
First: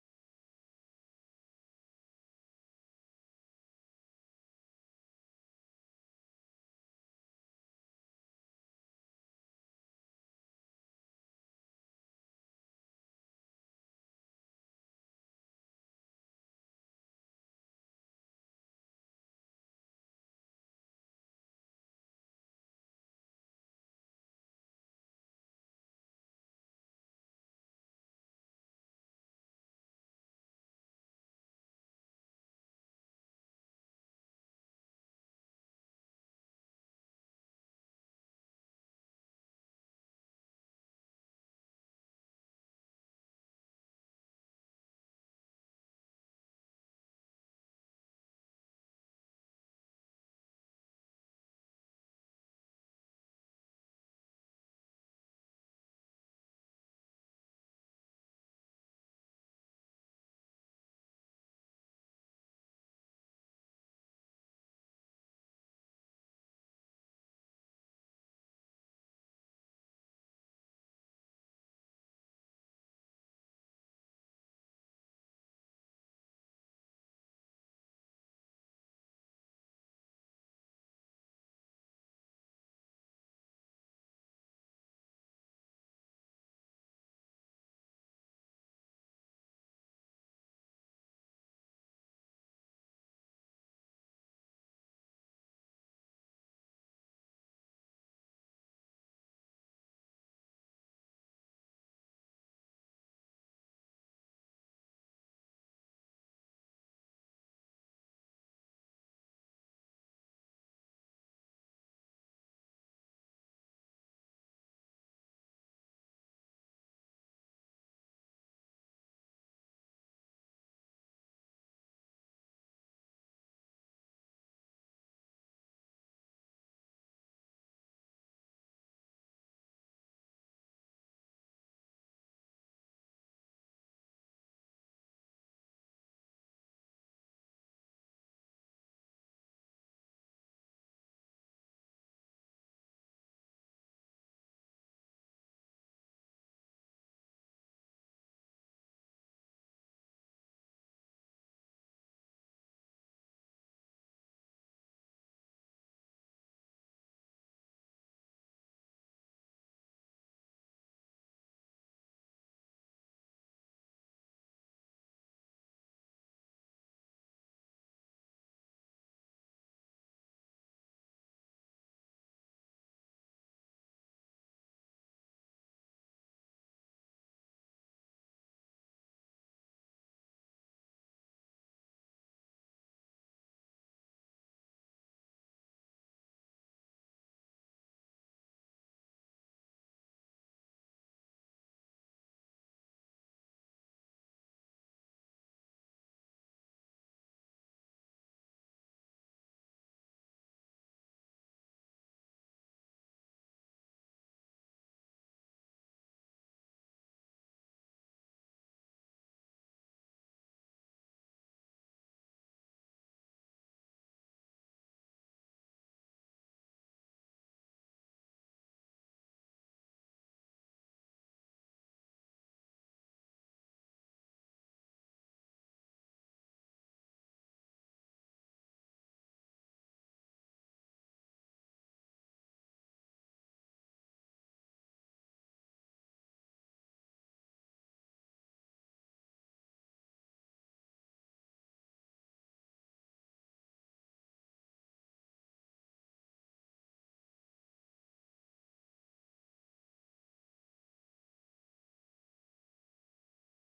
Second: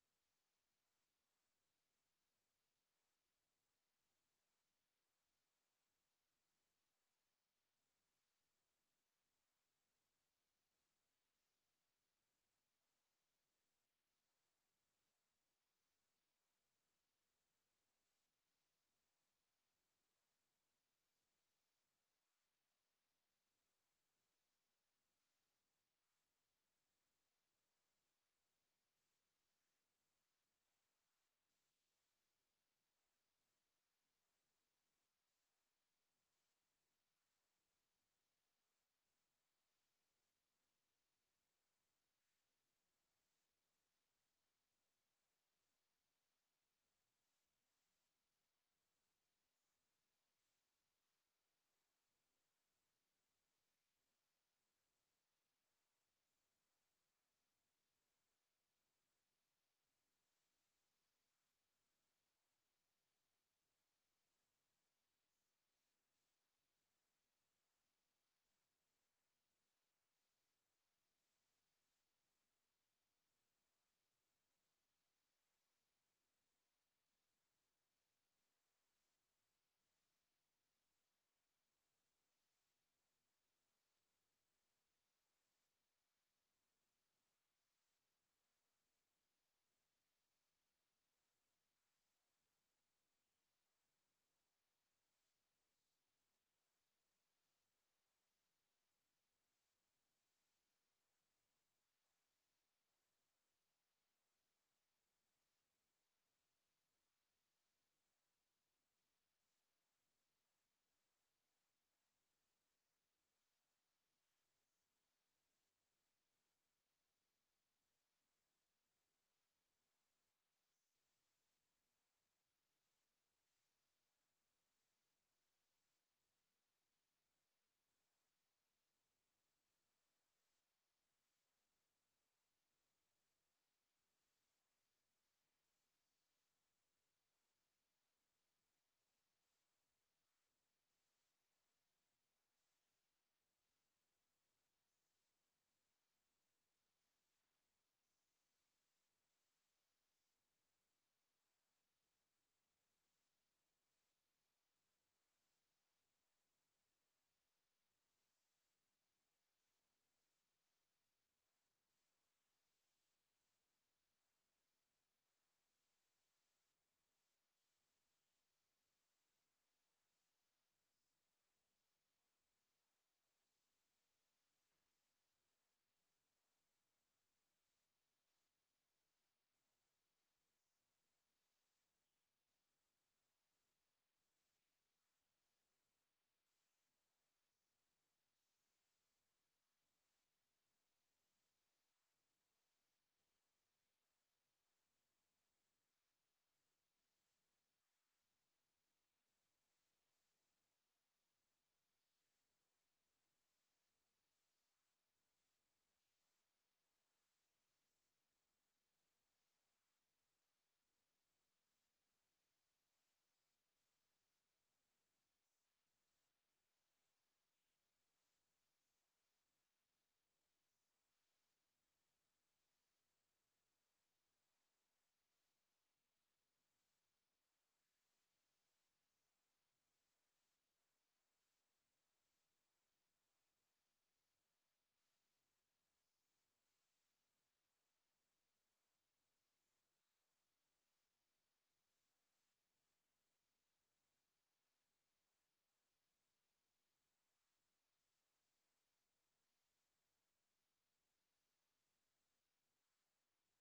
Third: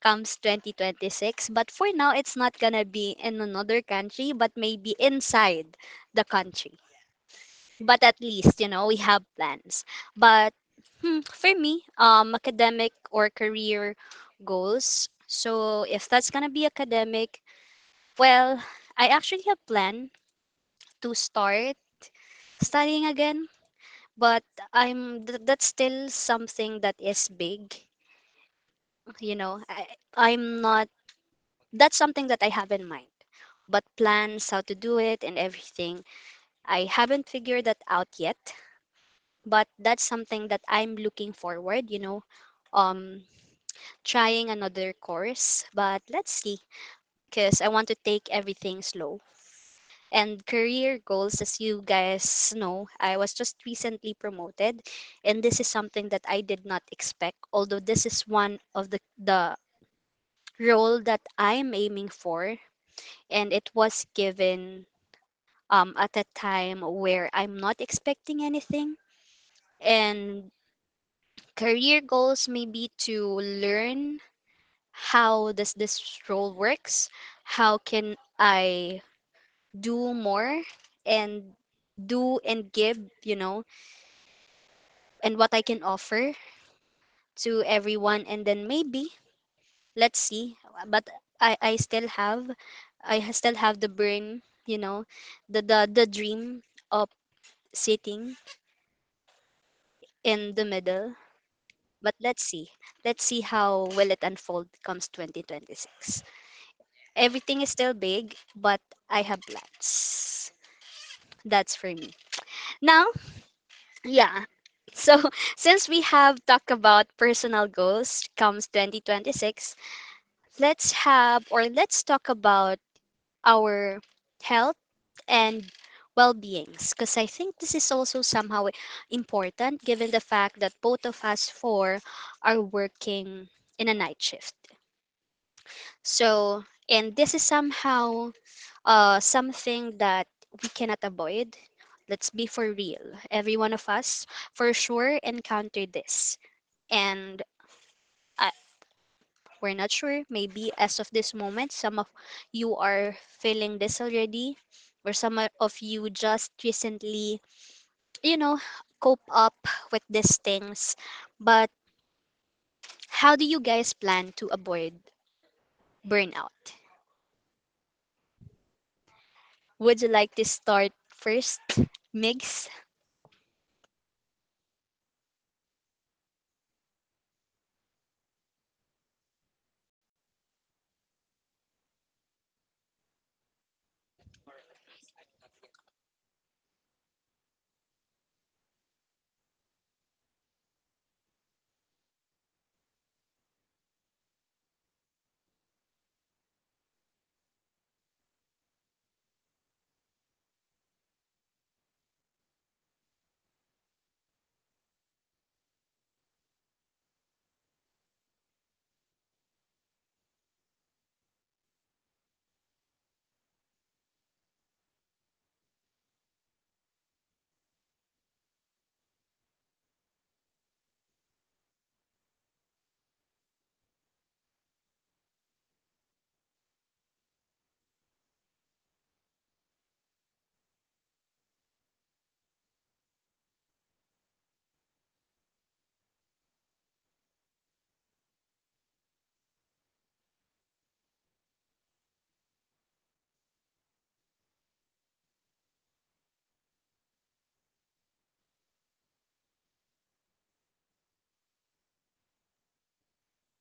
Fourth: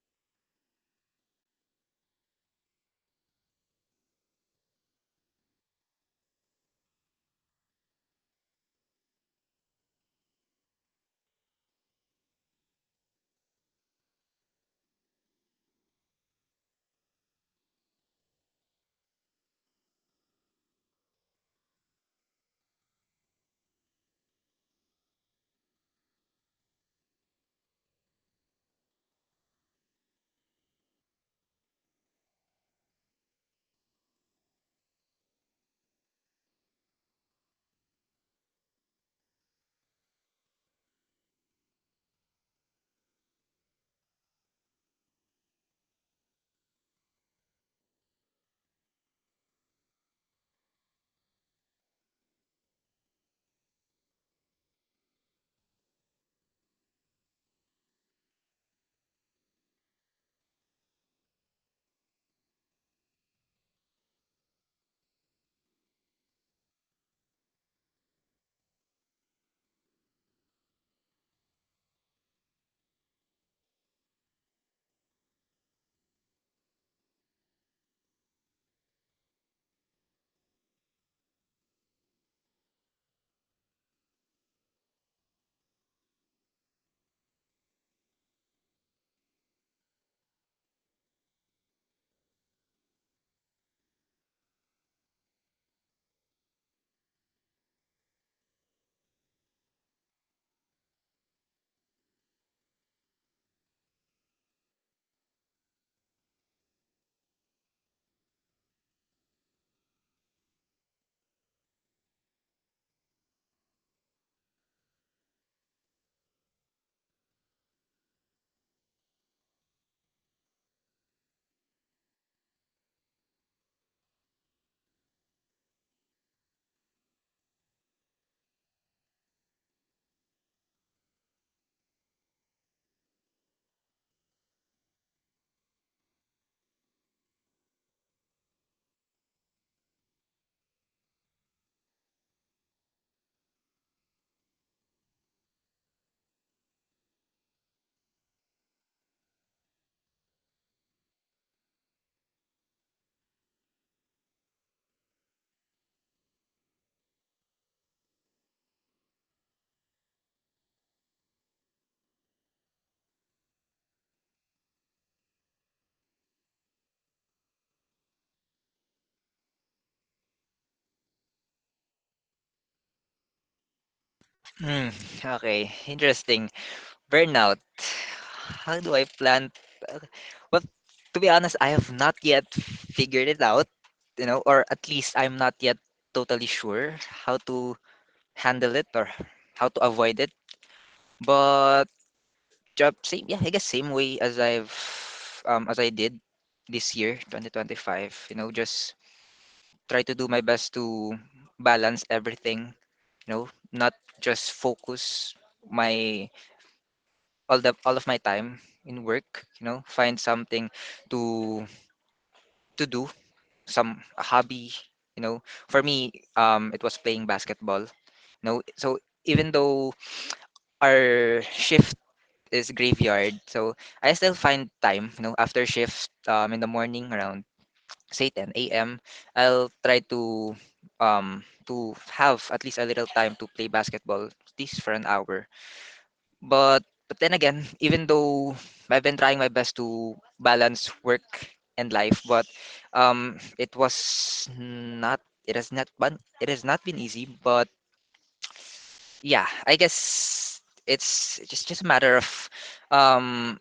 [SPEAKER 1] comes 2026, but for now, it's not going to be in another country, but maybe inside the country. But at least, you know, we have plans. But hmm, for me, um, academic or career goals, so if that's going to be academic, well, I actually have plan to start studying again, but that's still something that is big. You know, I, I'm not. That's something that I have in mind, but plans, how to do it, and everything, I haven't figured that out yet, but that's something that I'm looking forward. You know, um, trying another course, but let's see, because I want to take everything slow. And career goals, as you guys know, I was just recently promoted, and this is something that I did not expect, although this is one of the role that I'm aiming for, and it was given, at a time where I'm not expecting anything. And career goals may be to learn how does this role works, how can I do more, and do and give, you know, and what I can offer to everyone, and then maybe, let's see. But I still have, still have the brain, you know, the the dream of sitting in the middle, but let's see, let's see how will it unfold comes 2026. Everything is still big, but I have plans. That's for me now. Yeah. So *laughs* since we have talked about personal goals comes 2026, let's have, or let's talk about our health and well-beings, because I think this is also somehow important, given the fact that both of us four are working in a night shift. So, and this is somehow, something that we cannot avoid. Let's be for real. Every one of us for sure encountered this. And I we're not sure. Maybe as of this moment, some of you are feeling this already, or some of you just recently, you know, cope up with these things. But how do you guys plan to avoid burnout? Would you like to start first, Migs?
[SPEAKER 3] Mm, okay, interesting. Burnout. How do I plan? Well, to be honest, I have not yet figured it out, you know, or at least I'm not yet totally sure how to handle it or how to avoid it. But job same, yeah, I guess same way as I've as I did this year, 2025. You know, just try to do my best to balance everything, you know, not just focus my all of my time in work, you know. Find something to to do, some a hobby, you know. For me, it was playing basketball, you know. So even though our shift is graveyard, so I still find time, you know, after shift, in the morning, around say 10 a.m., I'll try to have at least a little time to play basketball, at least for an hour. But then again, even though I've been trying my best to balance work and life, but it was not. It has not been. It has not been easy. But yeah, I guess it's just a matter um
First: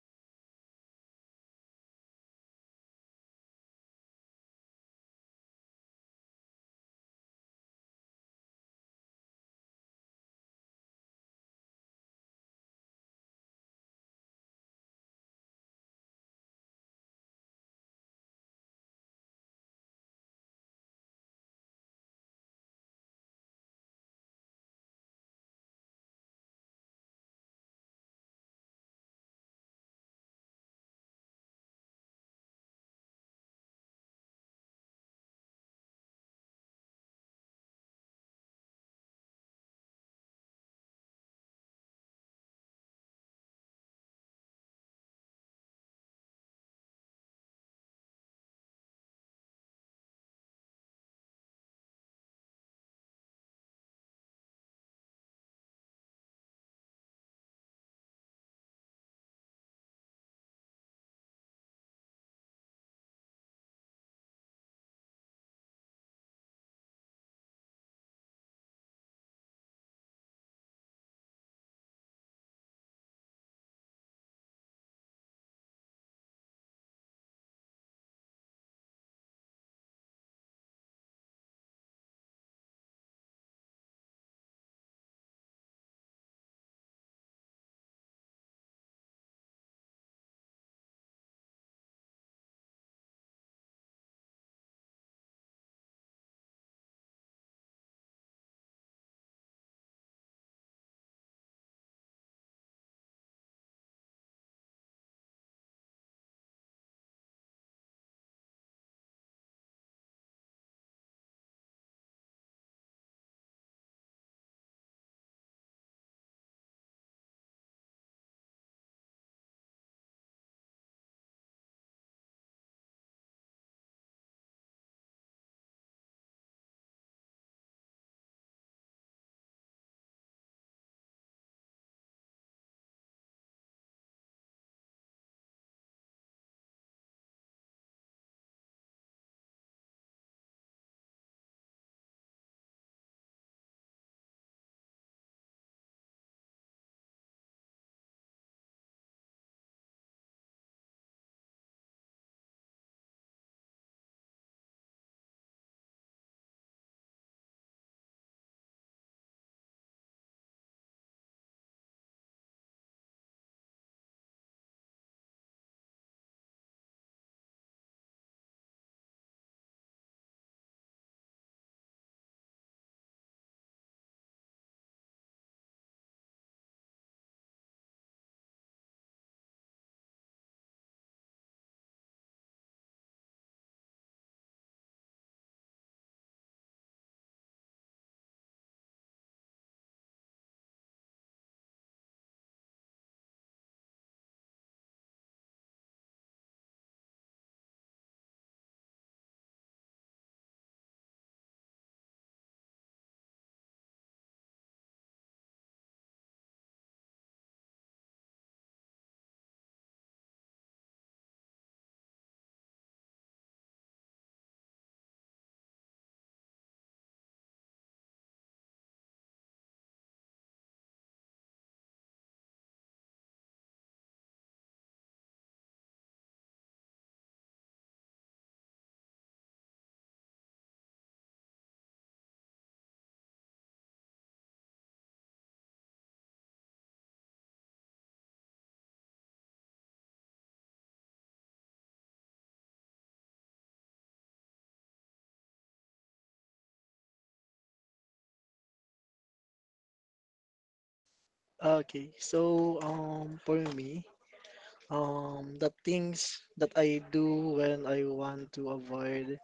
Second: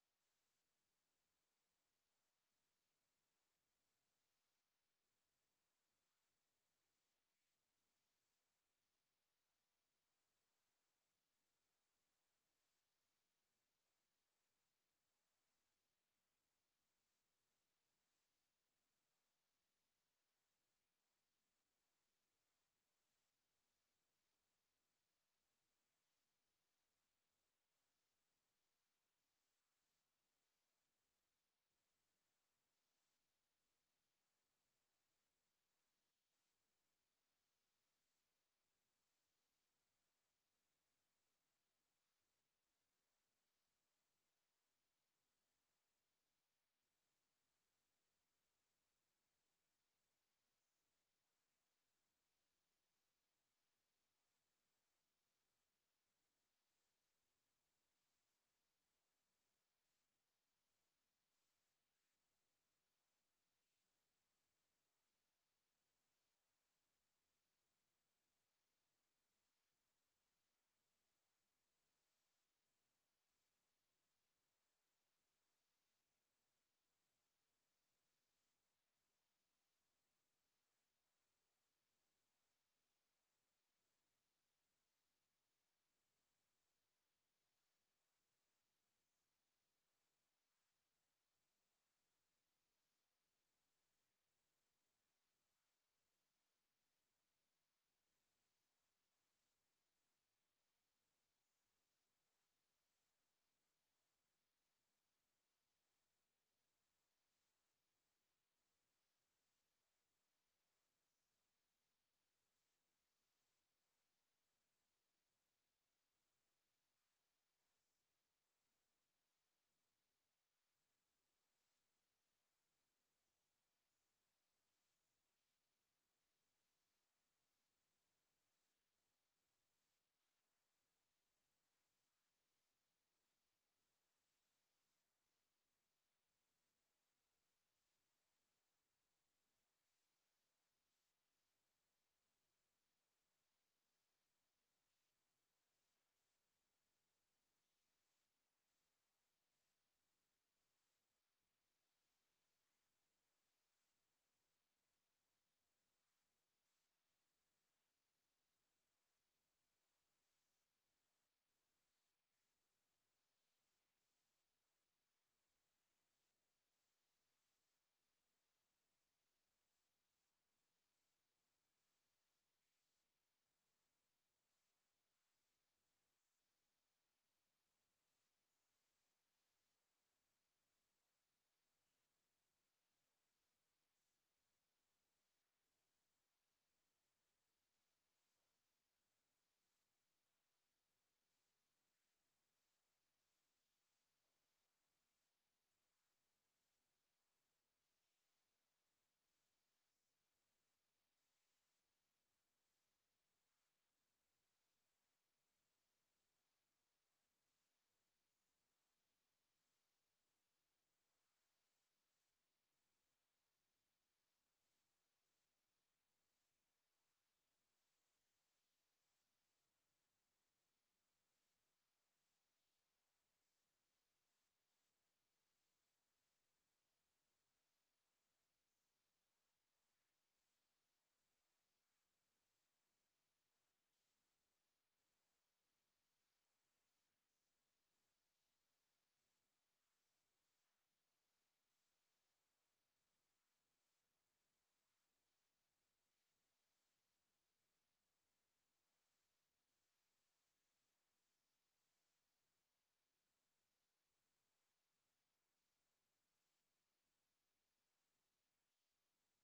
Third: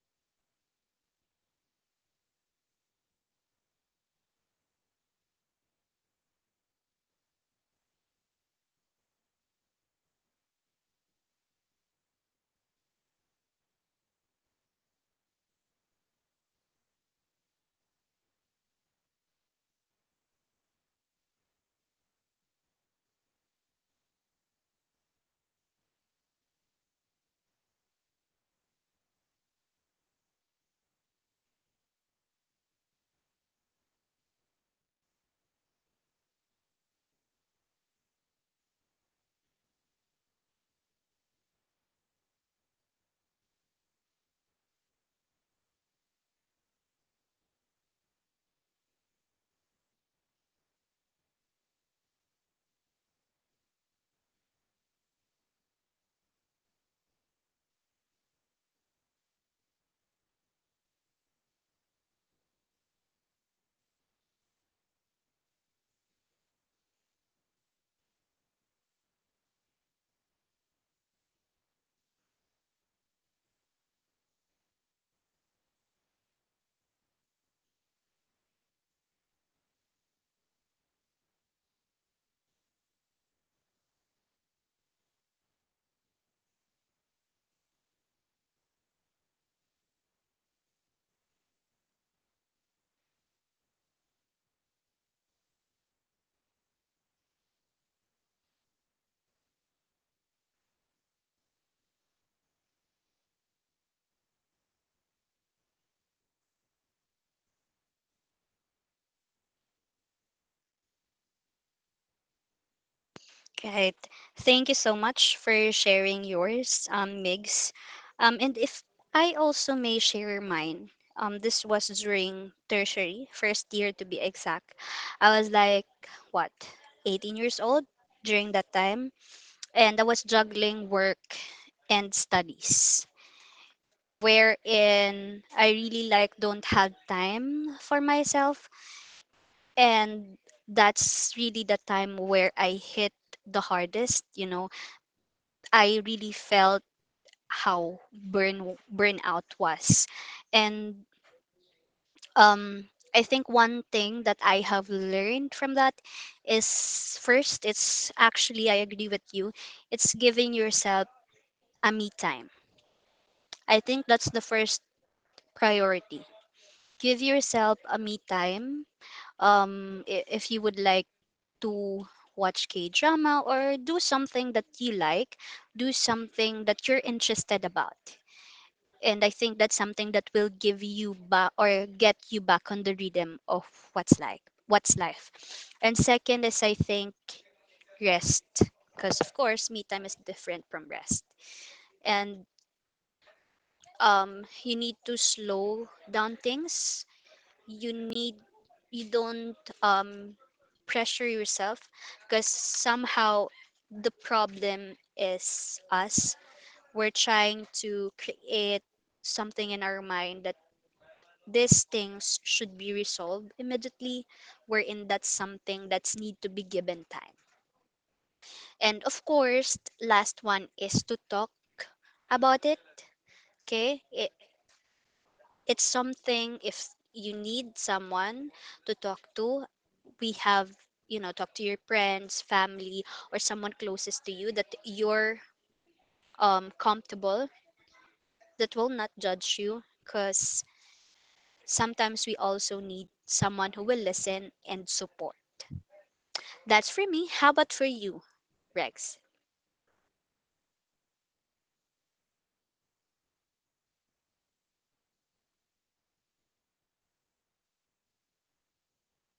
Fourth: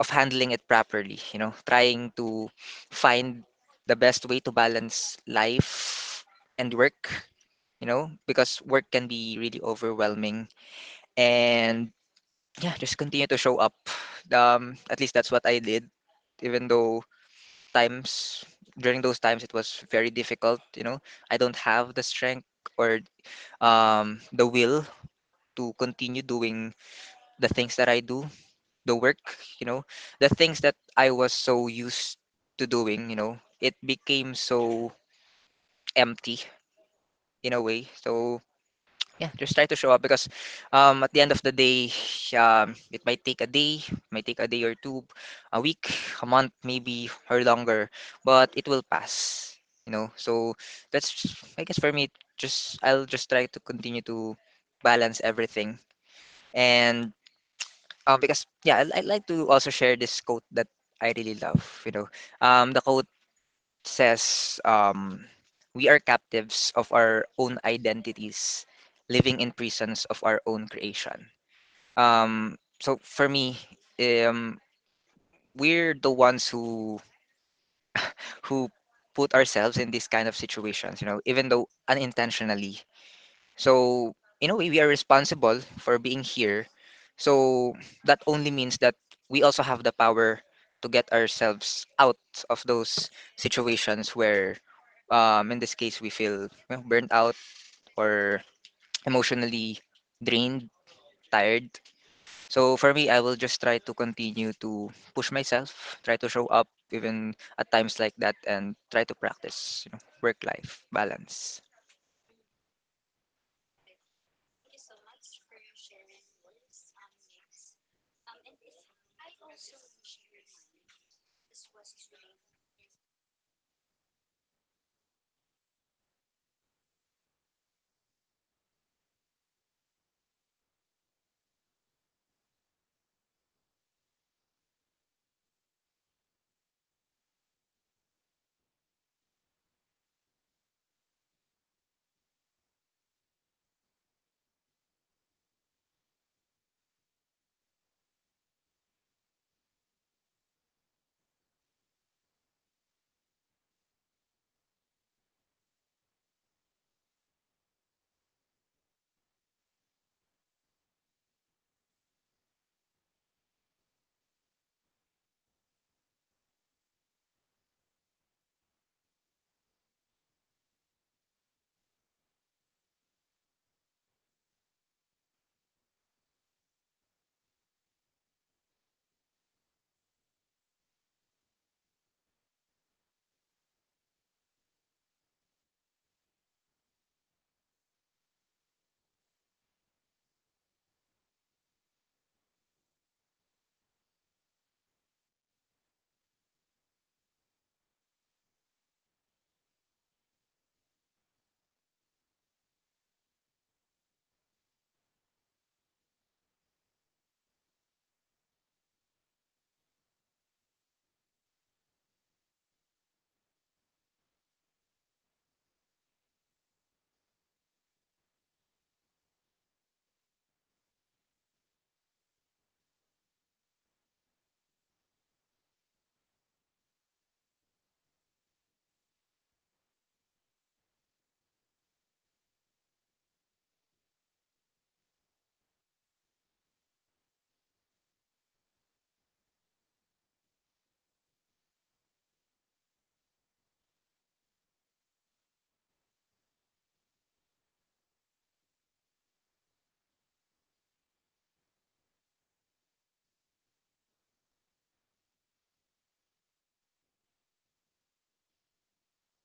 [SPEAKER 3] of handling it properly. You know, trying to find the best way to balance life and work, you know, because work can be really overwhelming. And yeah, just continue to show up. At least that's what I did, even though times during those times it was very difficult. You know, I don't have the strength or the will to continue doing the things that I do, the work. You know, the things that I was so used to doing. You know, it became so empty in a way. So yeah, just try to show up, because at the end of the day, it might take a day, might take a day or two, a week, a month, maybe or longer, but it will pass. You know, so that's, I guess, for me, just I'll just try to continue to balance everything, and because yeah, I like to also share this quote that I really love. You know, the quote says we are captives of our own identities, living in prisons of our own creation. So for me, um, we're the ones who put ourselves in these kind of situations, you know, even though unintentionally. So, in a way, we are responsible for being here. So, that only means that we also have the power to get ourselves out of those situations where, in this case, we feel you burnt out or emotionally drained, tired. So, for me, I will just try to continue to push myself, try to show up even at times like that, and try to practice, you know, work life balance.
[SPEAKER 1] Right. Thank you so much for sharing yours, Migs. And if I also may share mine, this was during tertiary, first year to be exact. I was like, what, 18 years old during that time. And I was juggling work and studies, wherein I really like don't have time for myself. And that's really the time where I hit the hardest, you know, I really felt how burnout was. And, um, I think one thing that I have learned from that is, first, it's actually I agree with you. It's giving yourself a me time. I think that's the first priority. Give yourself a me time. If you would like to watch K-drama or do something that you like, do something that you're interested about, and I think that's something that will give you back or get you back on the rhythm of what's like what's life. And second is, I think, rest, because of course me time is different from rest. And you need to slow down things. You need, you don't, um, pressure yourself, because somehow the problem is us. We're trying to create something in our mind that these things should be resolved immediately, wherein that's something that's need to be given time. And of course last one is to talk about it. Okay, it's something, if you need someone to talk to, we have, you know, talk to your friends, family, or someone closest to you that you're comfortable, that will not judge you, because sometimes we also need someone who will listen and support. That's for me. How about for you, Rex?
[SPEAKER 2] Okay, so for me the things that I do when I want to avoid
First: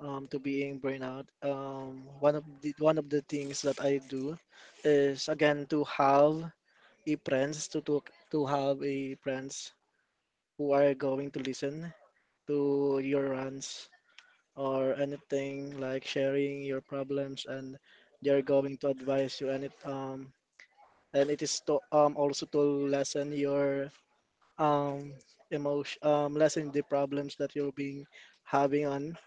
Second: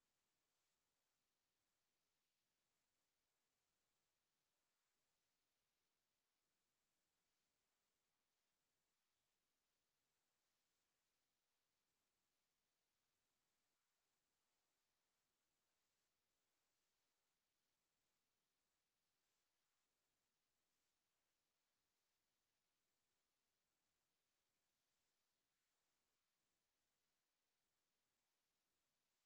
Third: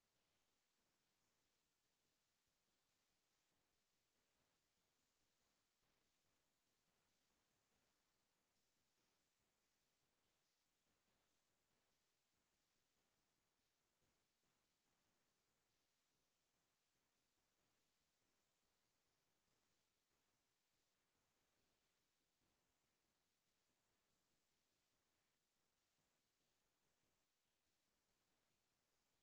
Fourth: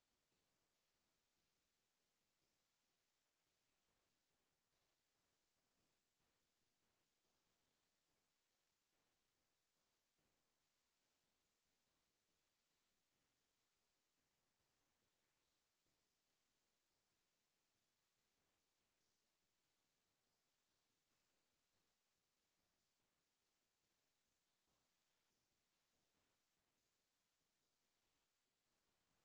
[SPEAKER 2] to being burnout, one of the things that I do is again to have a friends to have a friends who are going to listen to your rants or anything like sharing your problems, and they're going to advise you, and it is to also to lessen your um emotion, lessen the problems that you're being having on.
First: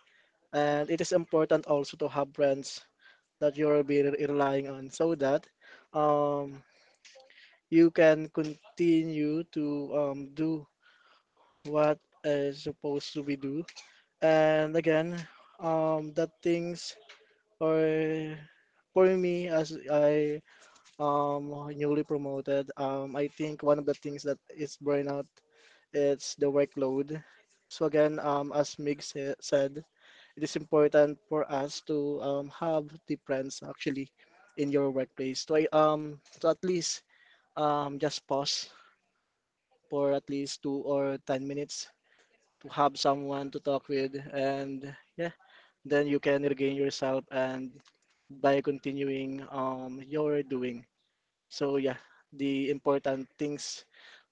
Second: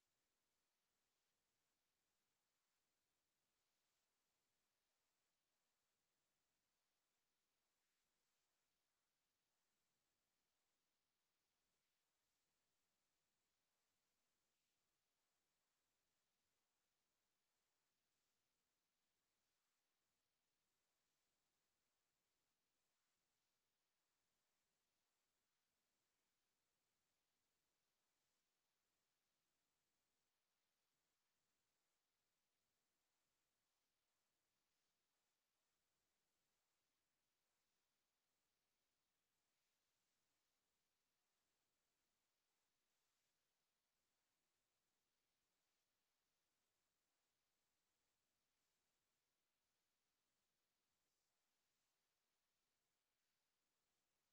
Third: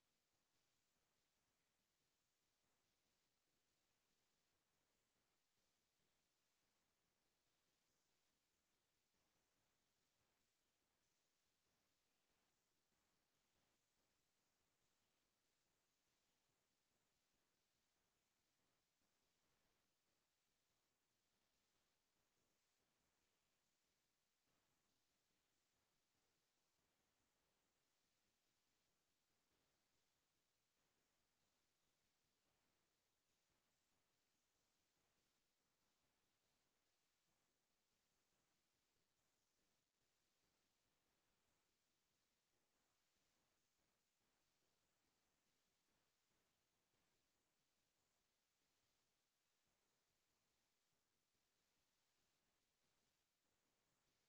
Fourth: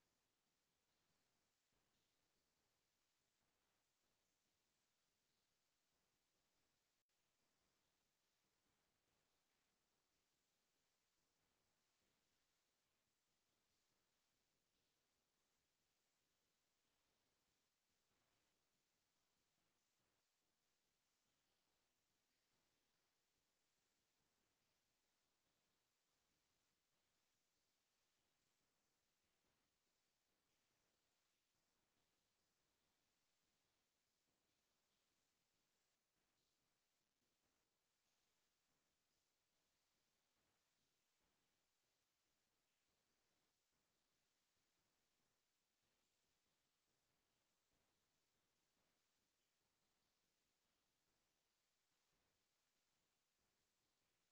[SPEAKER 2] And it is important also to have friends that you'll be relying on so that um you can continue to do what is supposed to be do. And again, that things are for me as I um newly promoted. I think one of the things that is burnout is the workload. So again, as said, it is important for us to have the friends actually in your workplace. So so at least just pause for at least 2 or 10 minutes to have someone to talk with, and yeah, then you can regain yourself and by continuing your doing. So yeah, the important things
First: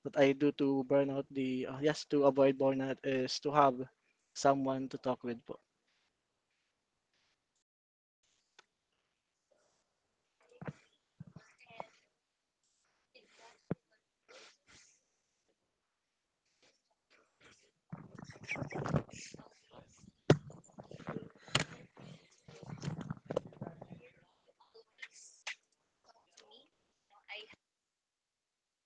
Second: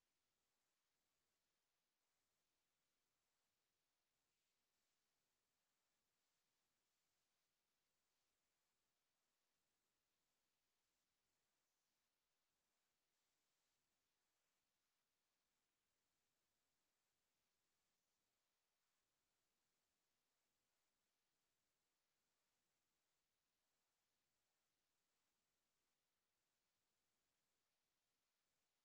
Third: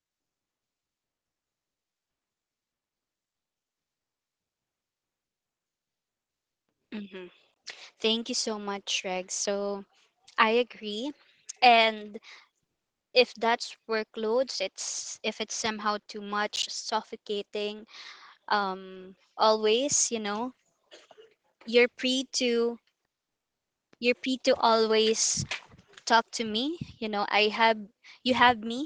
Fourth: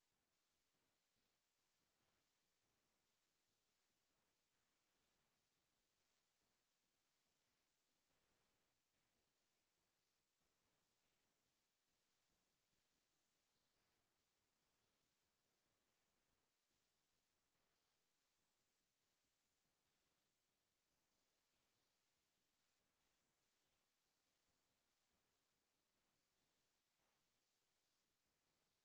[SPEAKER 2] that I do to burn out the yes, to avoid burnout is to have someone to talk with po.
[SPEAKER 1] Mm-hmm. Thank you so much, Rex. So I agree. And if that's workloads, it's, if it's somehow too much, suffocating, always, you know, you're free to you're free to always talk to me. You know, I have, you have me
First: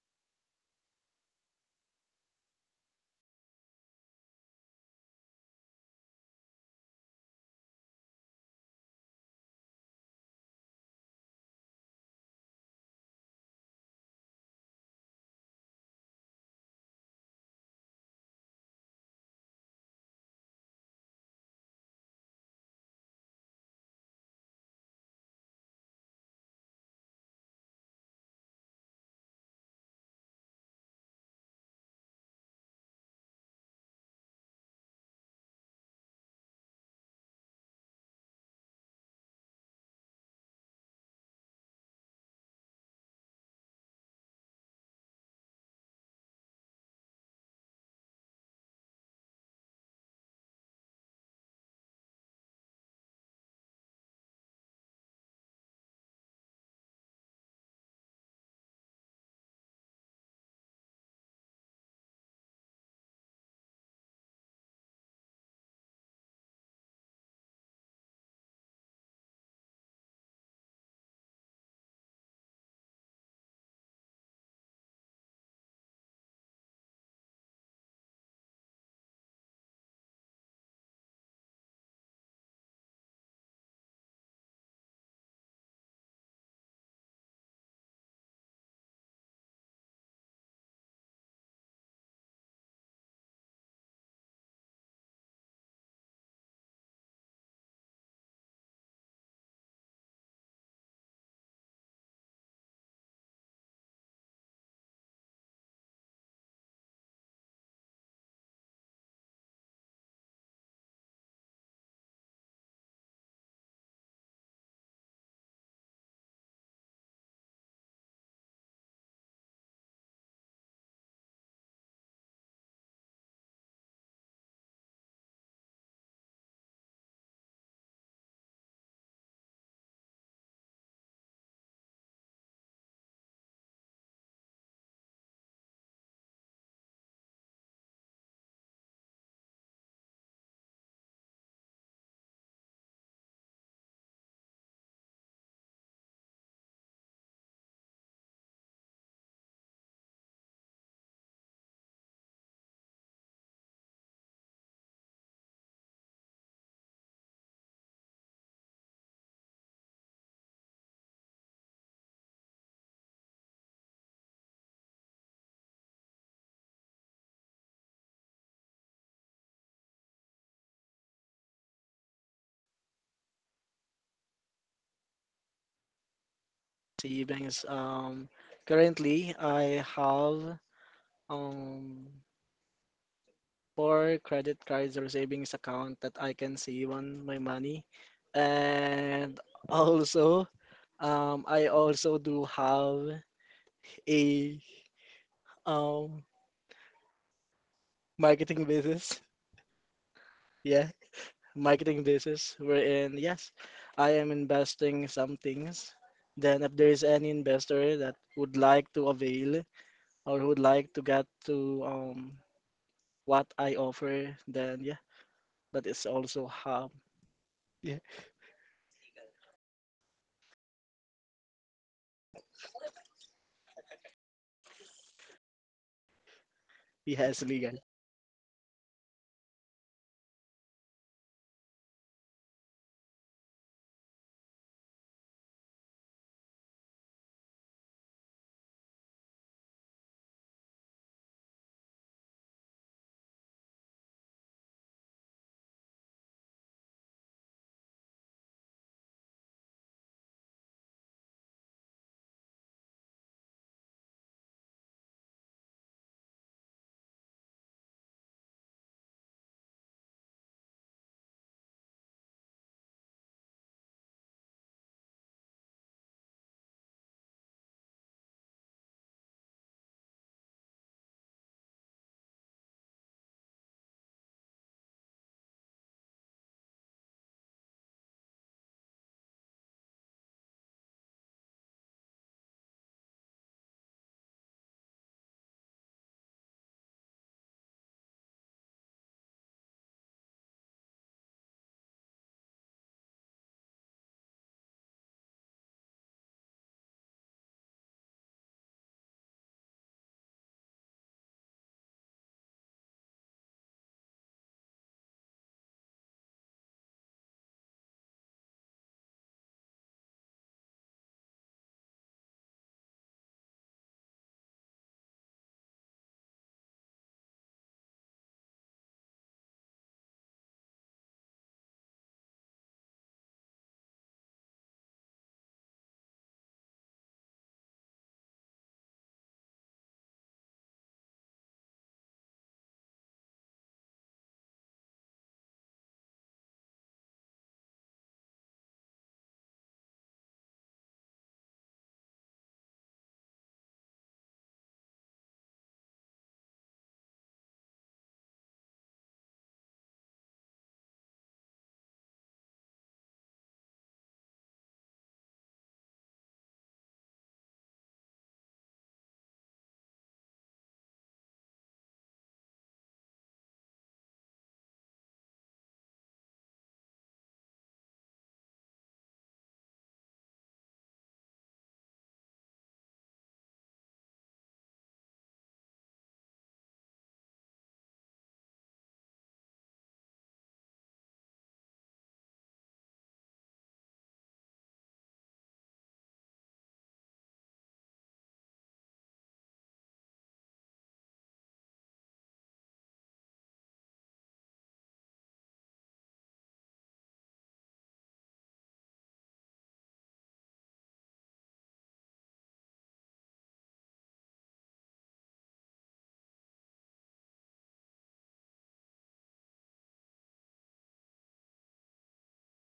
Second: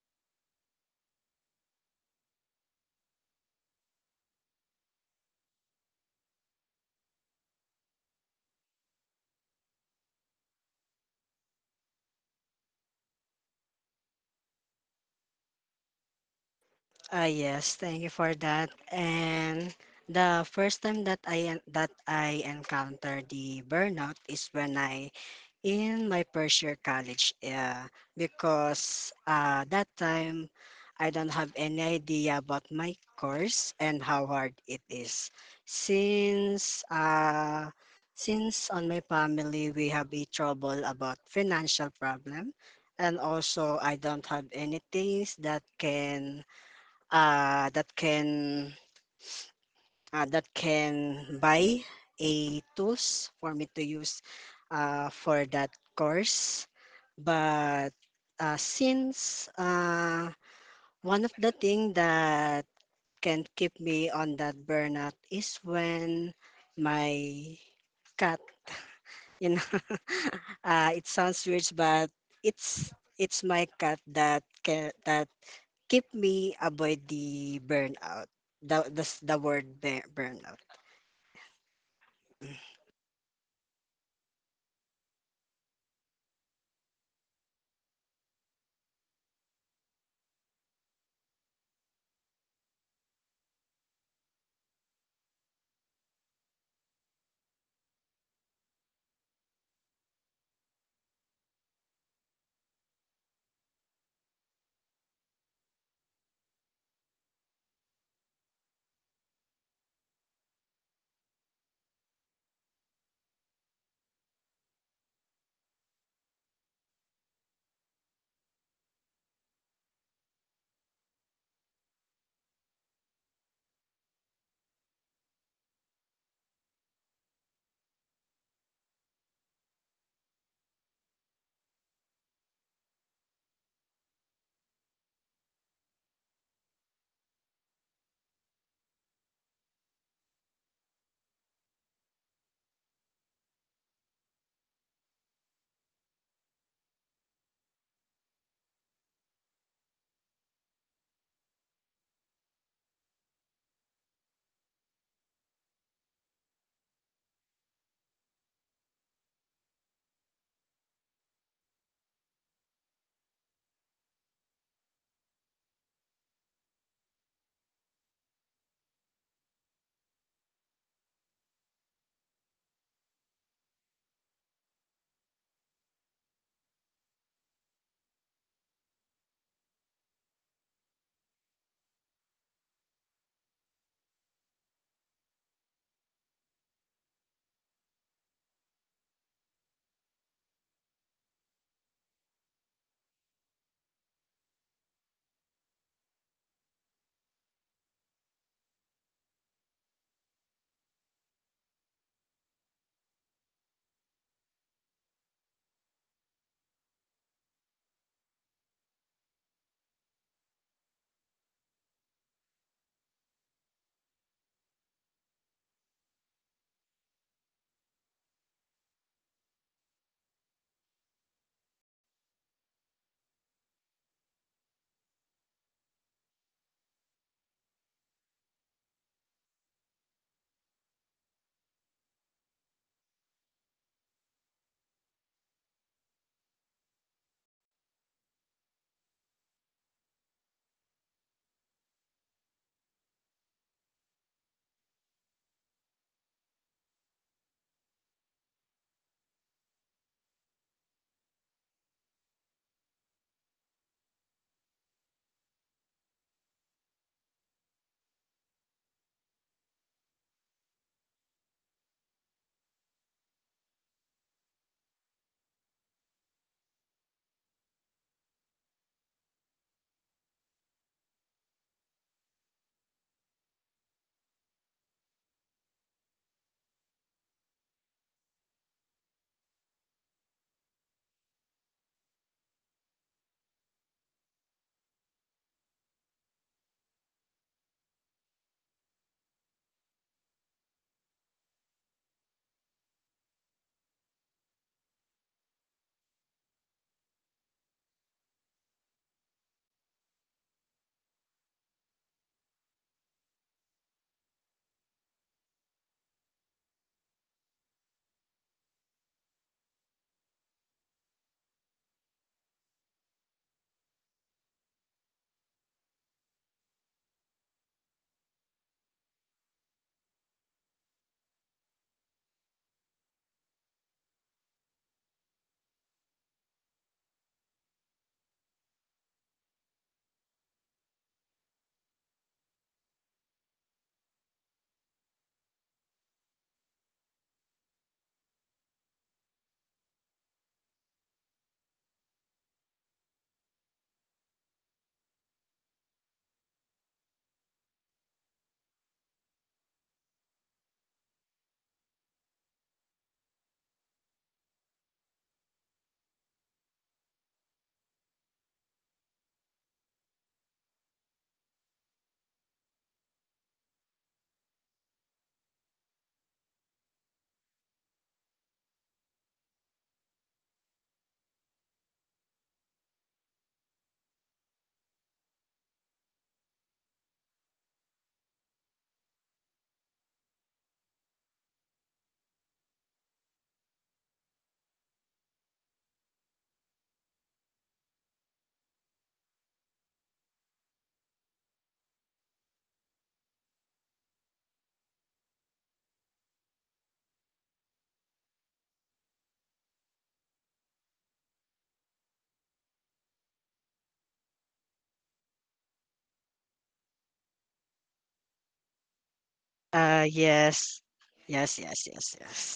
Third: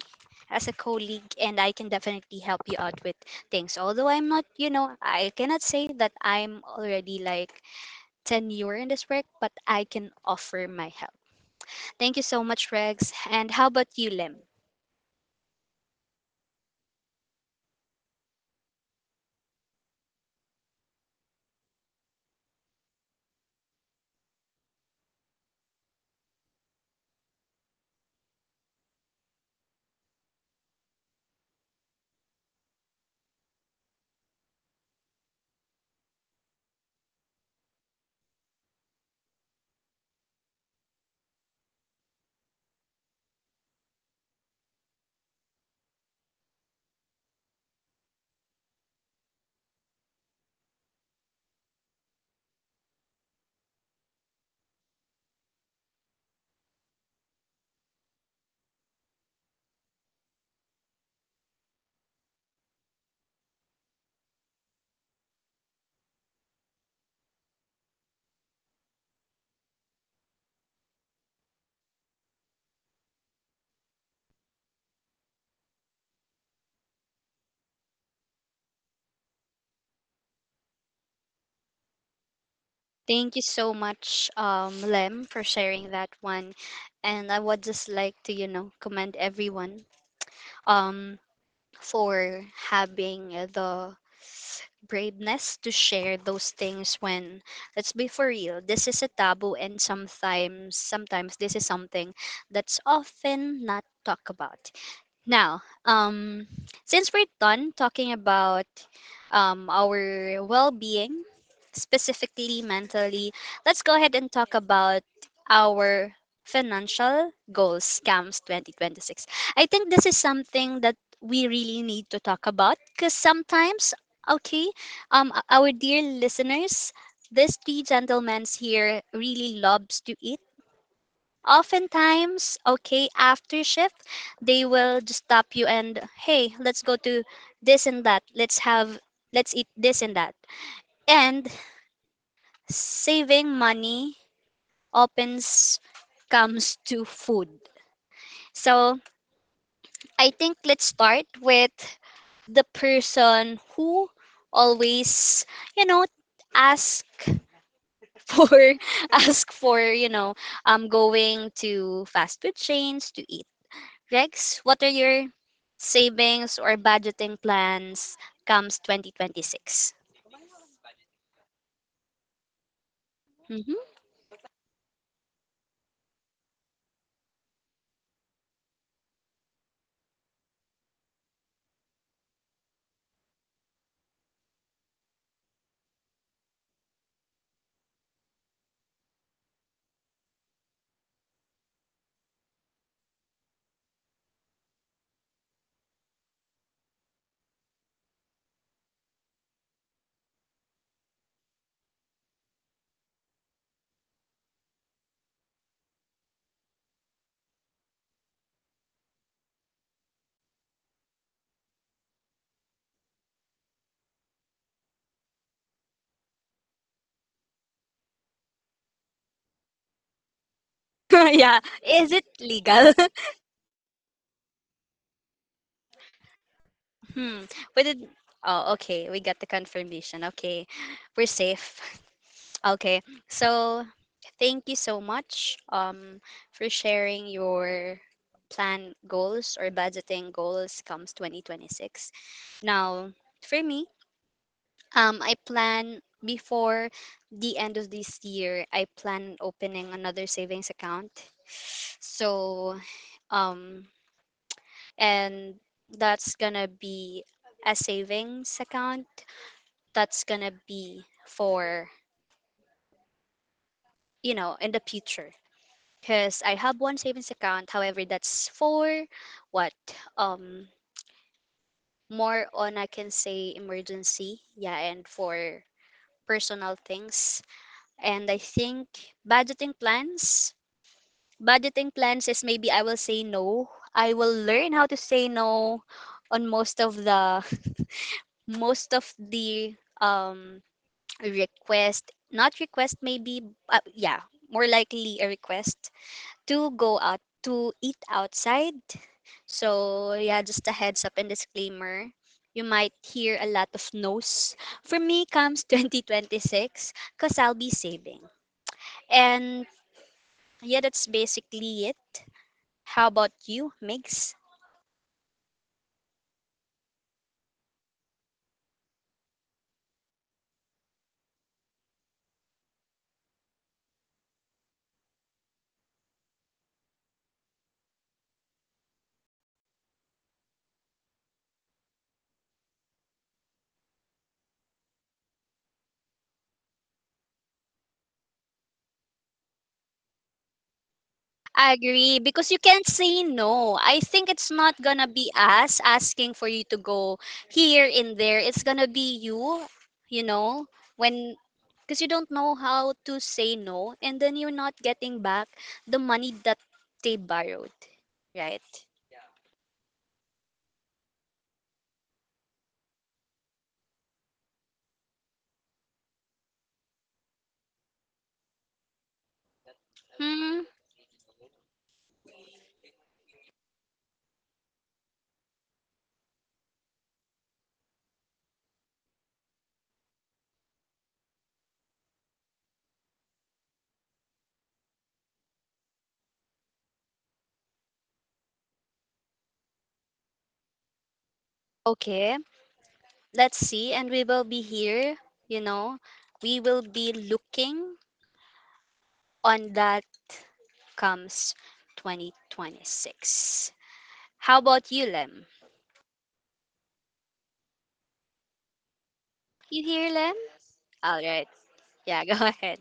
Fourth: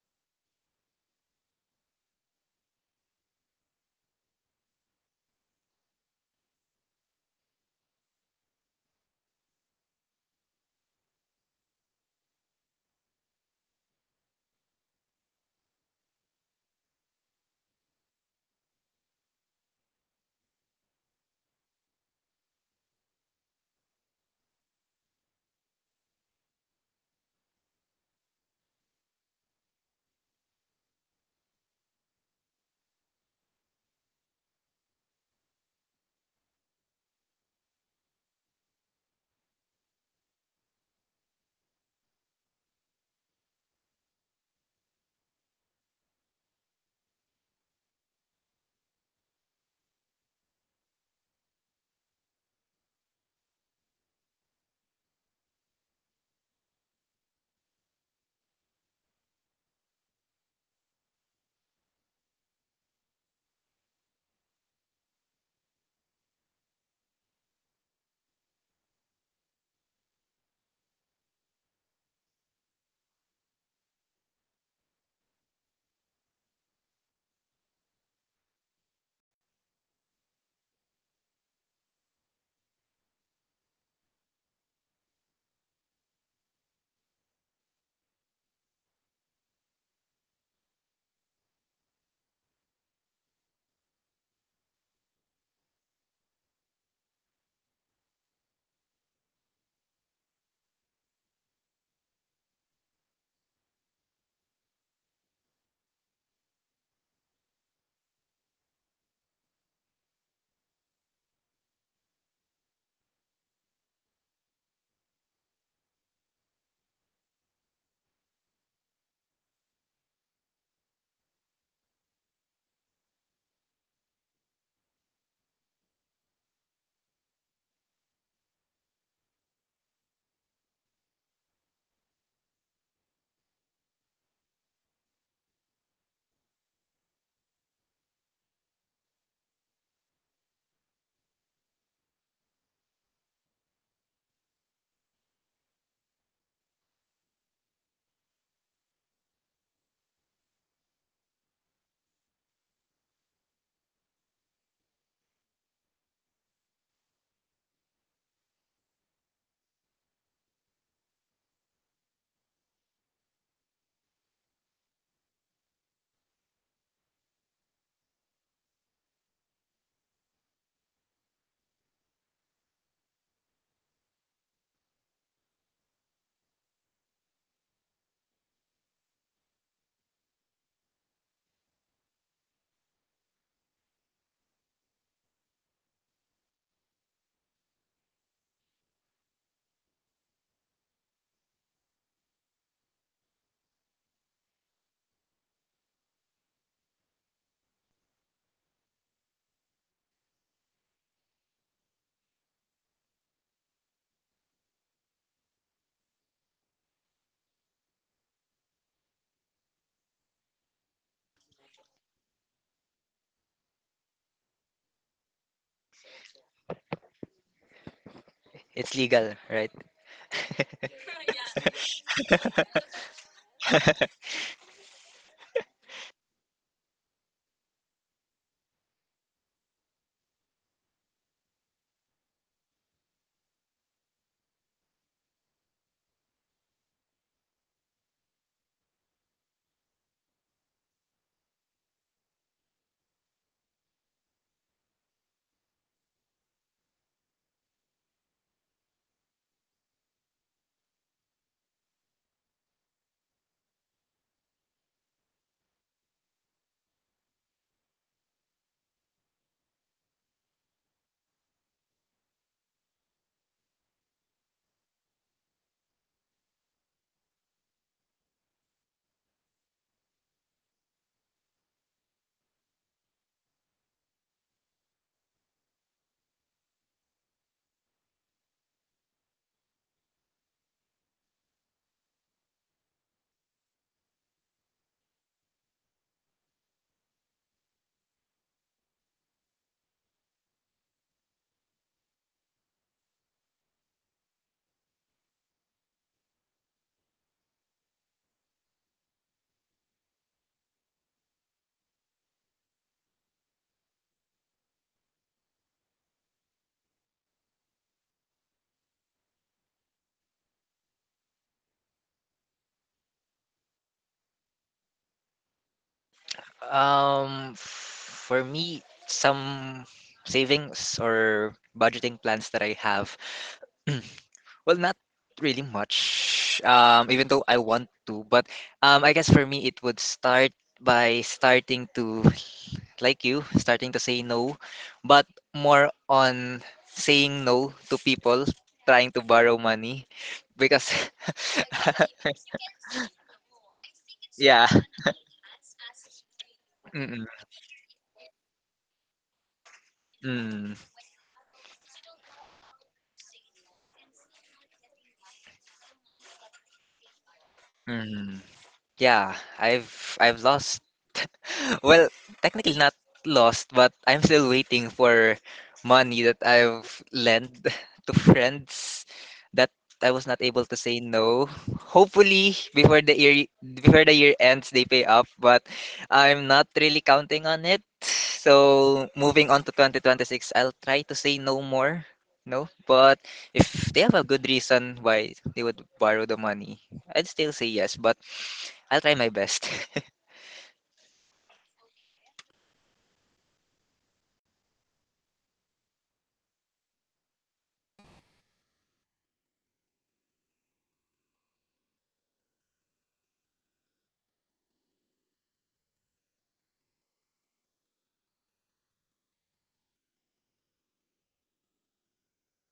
[SPEAKER 1] as a colleague, and I can definitely help you out with things. Although I'm not, you know, I cannot say that I'm already like tenure in this work, but I can offer my help. Thank you so much, Rex. And how about you, Lem?
[SPEAKER 4] Yes, thank you for that. And the first time that that I encountered the burnout is when I, in my first year college, because that time I don't have any idea about my course and how hard it is. Since since on my family we have a trouble about financial problem, and also I don't have any things that can uh, that can that can buy a tools for me to use for that course. But since one of the thing that can keep me on that burnout is when my cat, you know, *laughs* it sounds weird, but it's it's my cat that can, that keep me avoid the burnout. The word burnout.
[SPEAKER 1] Thank you so much, Lem, for sharing that one. And I would just like to, you know, commend everyone um, for having the braveness to share those things. When, let's be for real, this is a taboo, and sometimes this is something that's often not talked about. Now, since we're done talking about our well being, specifically mentally, let's go ahead and talk about our financial goals, SCAMS 2026. I think this is something that we really need to talk about because sometimes, okay, our dear listeners, these three gentlemen here really loves to eat. Oftentimes, okay, after shift, they will just stop you and, hey, let's go to this and that. Let's eat this and that. And saving money opens, comes to food. So I think let's start with the person who always, you know, ask for *laughs* ask for, you know, going to fast food chains to eat. Rex, what are your savings or budgeting plans comes 2026? Mm-hmm.
[SPEAKER 2] Si Bengs, currently I have um four credit cards or savings account that I can save on my money, and *laughs* also, um, I also do have a um marketing business. Yeah, marketing business wherein yes, I am investing some things. Then if there is any investor that would like to avail or would like to get to what I offer, then yeah, that is also how. Yeah,
[SPEAKER 3] It's legal, right?
[SPEAKER 1] *laughs* Yeah. Is it legal? *laughs*
[SPEAKER 3] *laughs*
[SPEAKER 1] Hmm.
[SPEAKER 2] yes, legal.
[SPEAKER 1] We did. Oh, okay. We got the confirmation. Okay. We're safe. *laughs* Okay. So thank you so much, for sharing your plan goals or budgeting goals comes 2026. Now, for me, I plan before the end of this year, I plan opening another savings account. So, um, and that's gonna be a savings account that's gonna be for, you know, in the future. Because I have one savings account, however, that's for what? Um, more on, I can say, emergency. Yeah, and for personal things. And I think budgeting plans. Budgeting plans is, maybe I will say no. I will learn how to say no on most of the *laughs* most of the um request, not request, maybe, yeah, more likely a request to go out to eat outside. So, yeah, just a heads up and disclaimer. You might hear a lot of no's. For me comes *laughs* 2026, because I'll be saving. And yeah, that's basically it. How about you, Migs?
[SPEAKER 3] For me, some savings or budgeting plans that I have. *clears throat* Well, not really much. Even though I want to, but I guess for me it would start by starting to, like you, starting to say no, but more on saying no to people trying to borrow money, because
[SPEAKER 1] I
[SPEAKER 3] *laughs*
[SPEAKER 1] agree, because you can't say no. I think it's
[SPEAKER 3] yeah.
[SPEAKER 1] not gonna
[SPEAKER 3] *laughs*
[SPEAKER 1] be us asking for you to go
[SPEAKER 3] Mm-mm.
[SPEAKER 1] here and there. It's gonna be you, you know,
[SPEAKER 3] Mm.
[SPEAKER 1] when, because you don't know how to say no, and then you're not getting back the money that they borrowed,
[SPEAKER 3] Mhm.
[SPEAKER 1] right?
[SPEAKER 3] Yeah, I've lost, well, technically not lost, but I'm still waiting for money that I've lent *laughs* to friends that I was not
[SPEAKER 1] Hmm.
[SPEAKER 3] able to say no. Hopefully, before the year ends, they pay up, but I'm not really counting on it. So, moving on to 2026, I'll try to say no more. No, but if they have a good reason why they would borrow the money, I'd still say yes, but I'll try my best. *laughs*
[SPEAKER 1] Okay. Let's see, and we will be here, you know. We will be looking on that comes 2026. How about you, Lem? You here, Lem?
[SPEAKER 4] Yes.
[SPEAKER 1] All right.
[SPEAKER 4] Yes, yes,
[SPEAKER 1] Yeah, *laughs* go
[SPEAKER 4] yes,
[SPEAKER 1] ahead.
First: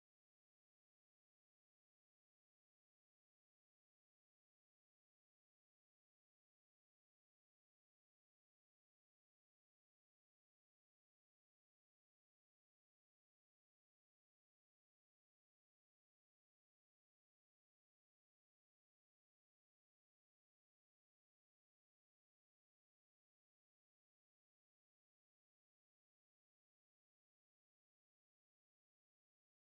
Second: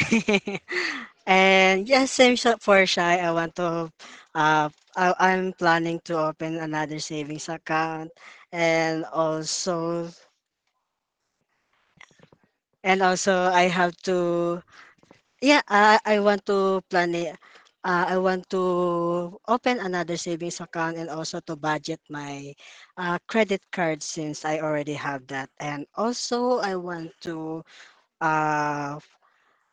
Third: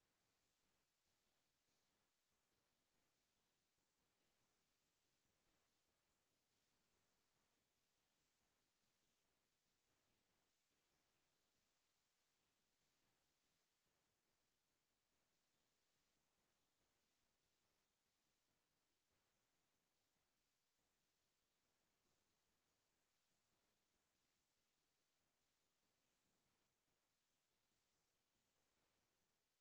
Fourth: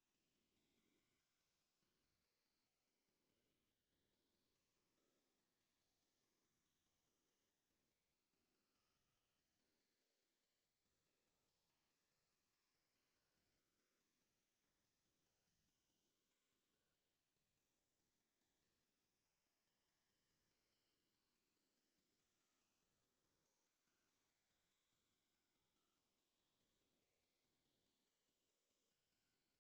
[SPEAKER 4] yes. *laughs* And yes, for Shy. I want to, uh, I, I'm planning to open another savings account, and also, and also I have to, yeah, I want to plan it. I want to open another savings account, and also to budget my credit card since I already have that. And also, I want to, uh,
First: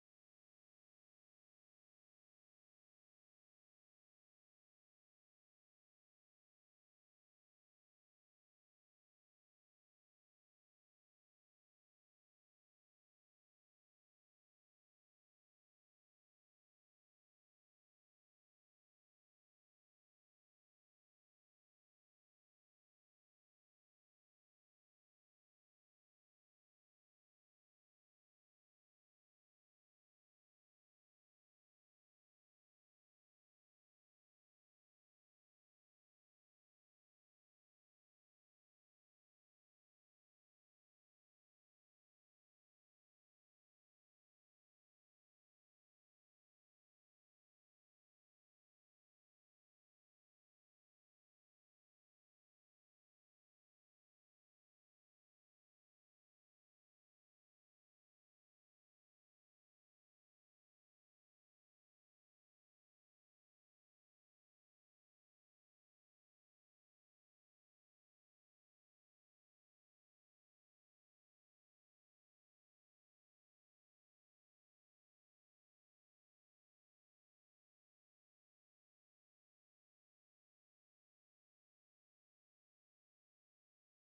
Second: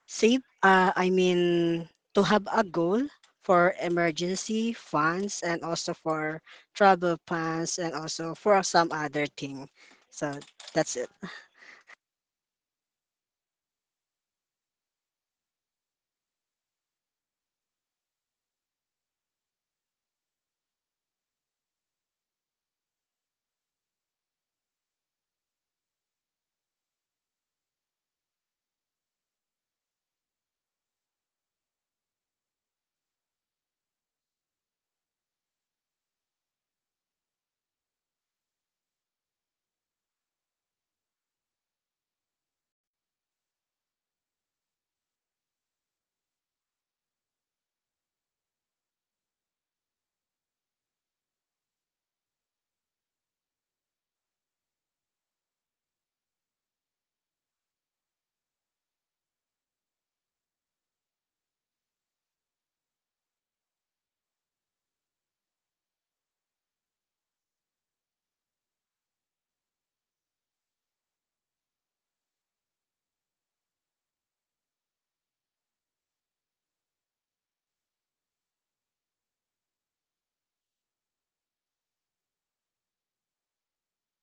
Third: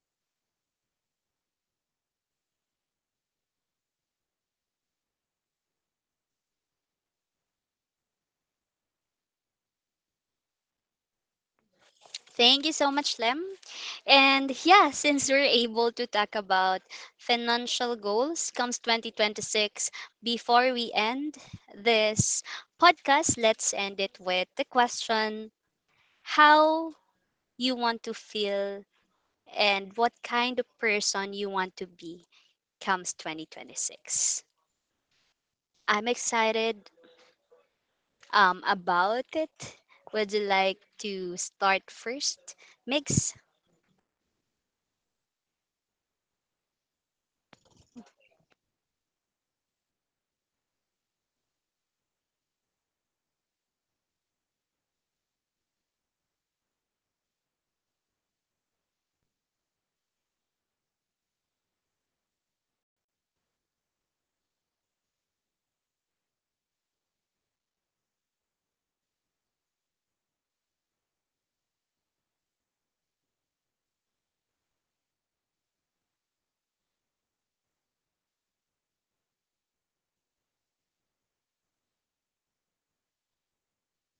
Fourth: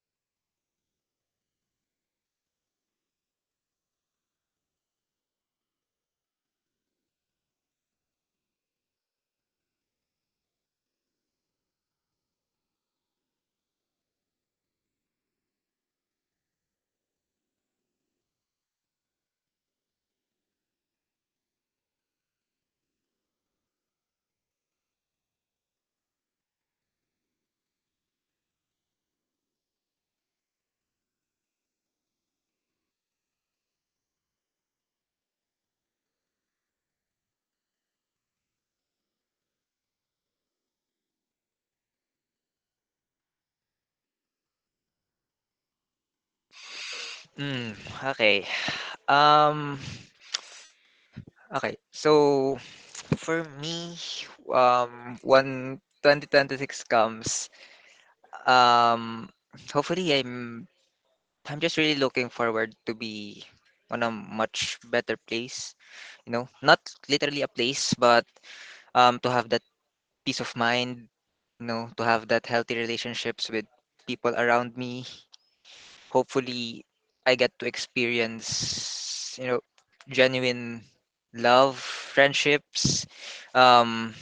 [SPEAKER 4] save, I mean, to have a goal for emergency funds, and also for travel plans, and also for some other thing. So that's it.
[SPEAKER 1] Thank you so much, Lem. And yeah, since we're able to talk about financial goals comes 2026, before we end this podcast, let's end it with the question: how you want to feel and what kind of person you want to be comes 2026. I'm excited about it. Would you like to start first, Migs?
[SPEAKER 3] Mm, okay. Um, okay. So for me, when 2026 comes, um, hopefully I'm just really looking forward to be on a much better place. You know, not literally a place, but to have that peace of mind. You know, to have that healthy relationships with people around me. Hopefully I get to experience, you know, genuine love, friendships, um,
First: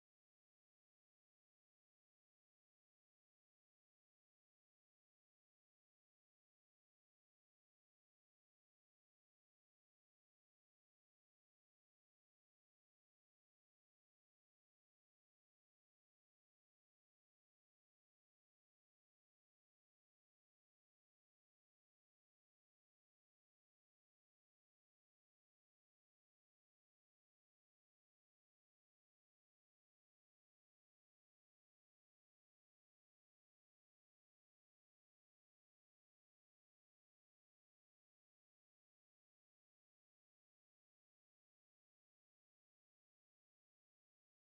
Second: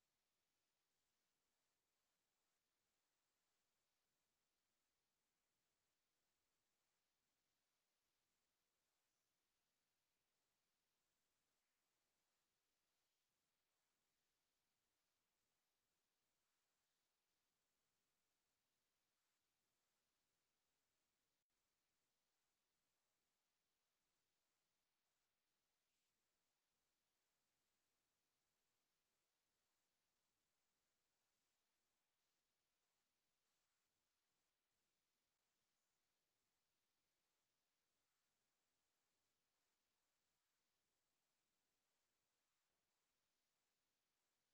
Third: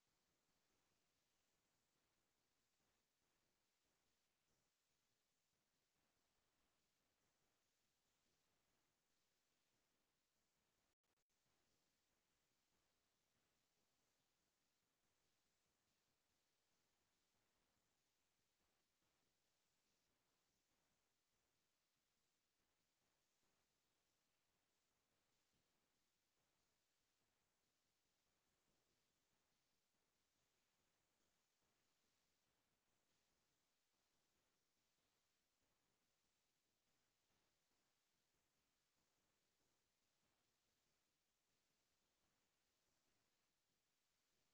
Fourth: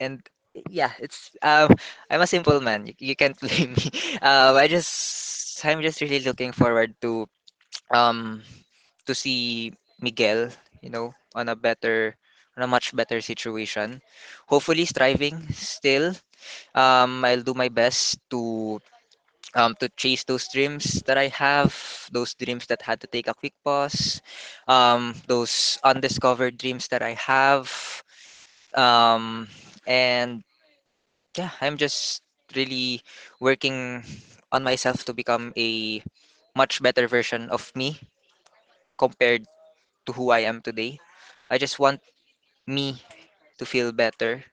[SPEAKER 3] and yeah, it's I'm a simple man. You can't blame me. *laughs* I just, I'm just really looking forward um to see Miguel, you know, on a better on a much better situation. Hopefully striving still. I'll do my best to chase those dreams that I have, those dreams that had to take a quick pause, those undiscovered dreams that I have. Um, and yeah, I'm just really working on myself to become a much better version of me compared to who I am today. I just want me to feel better,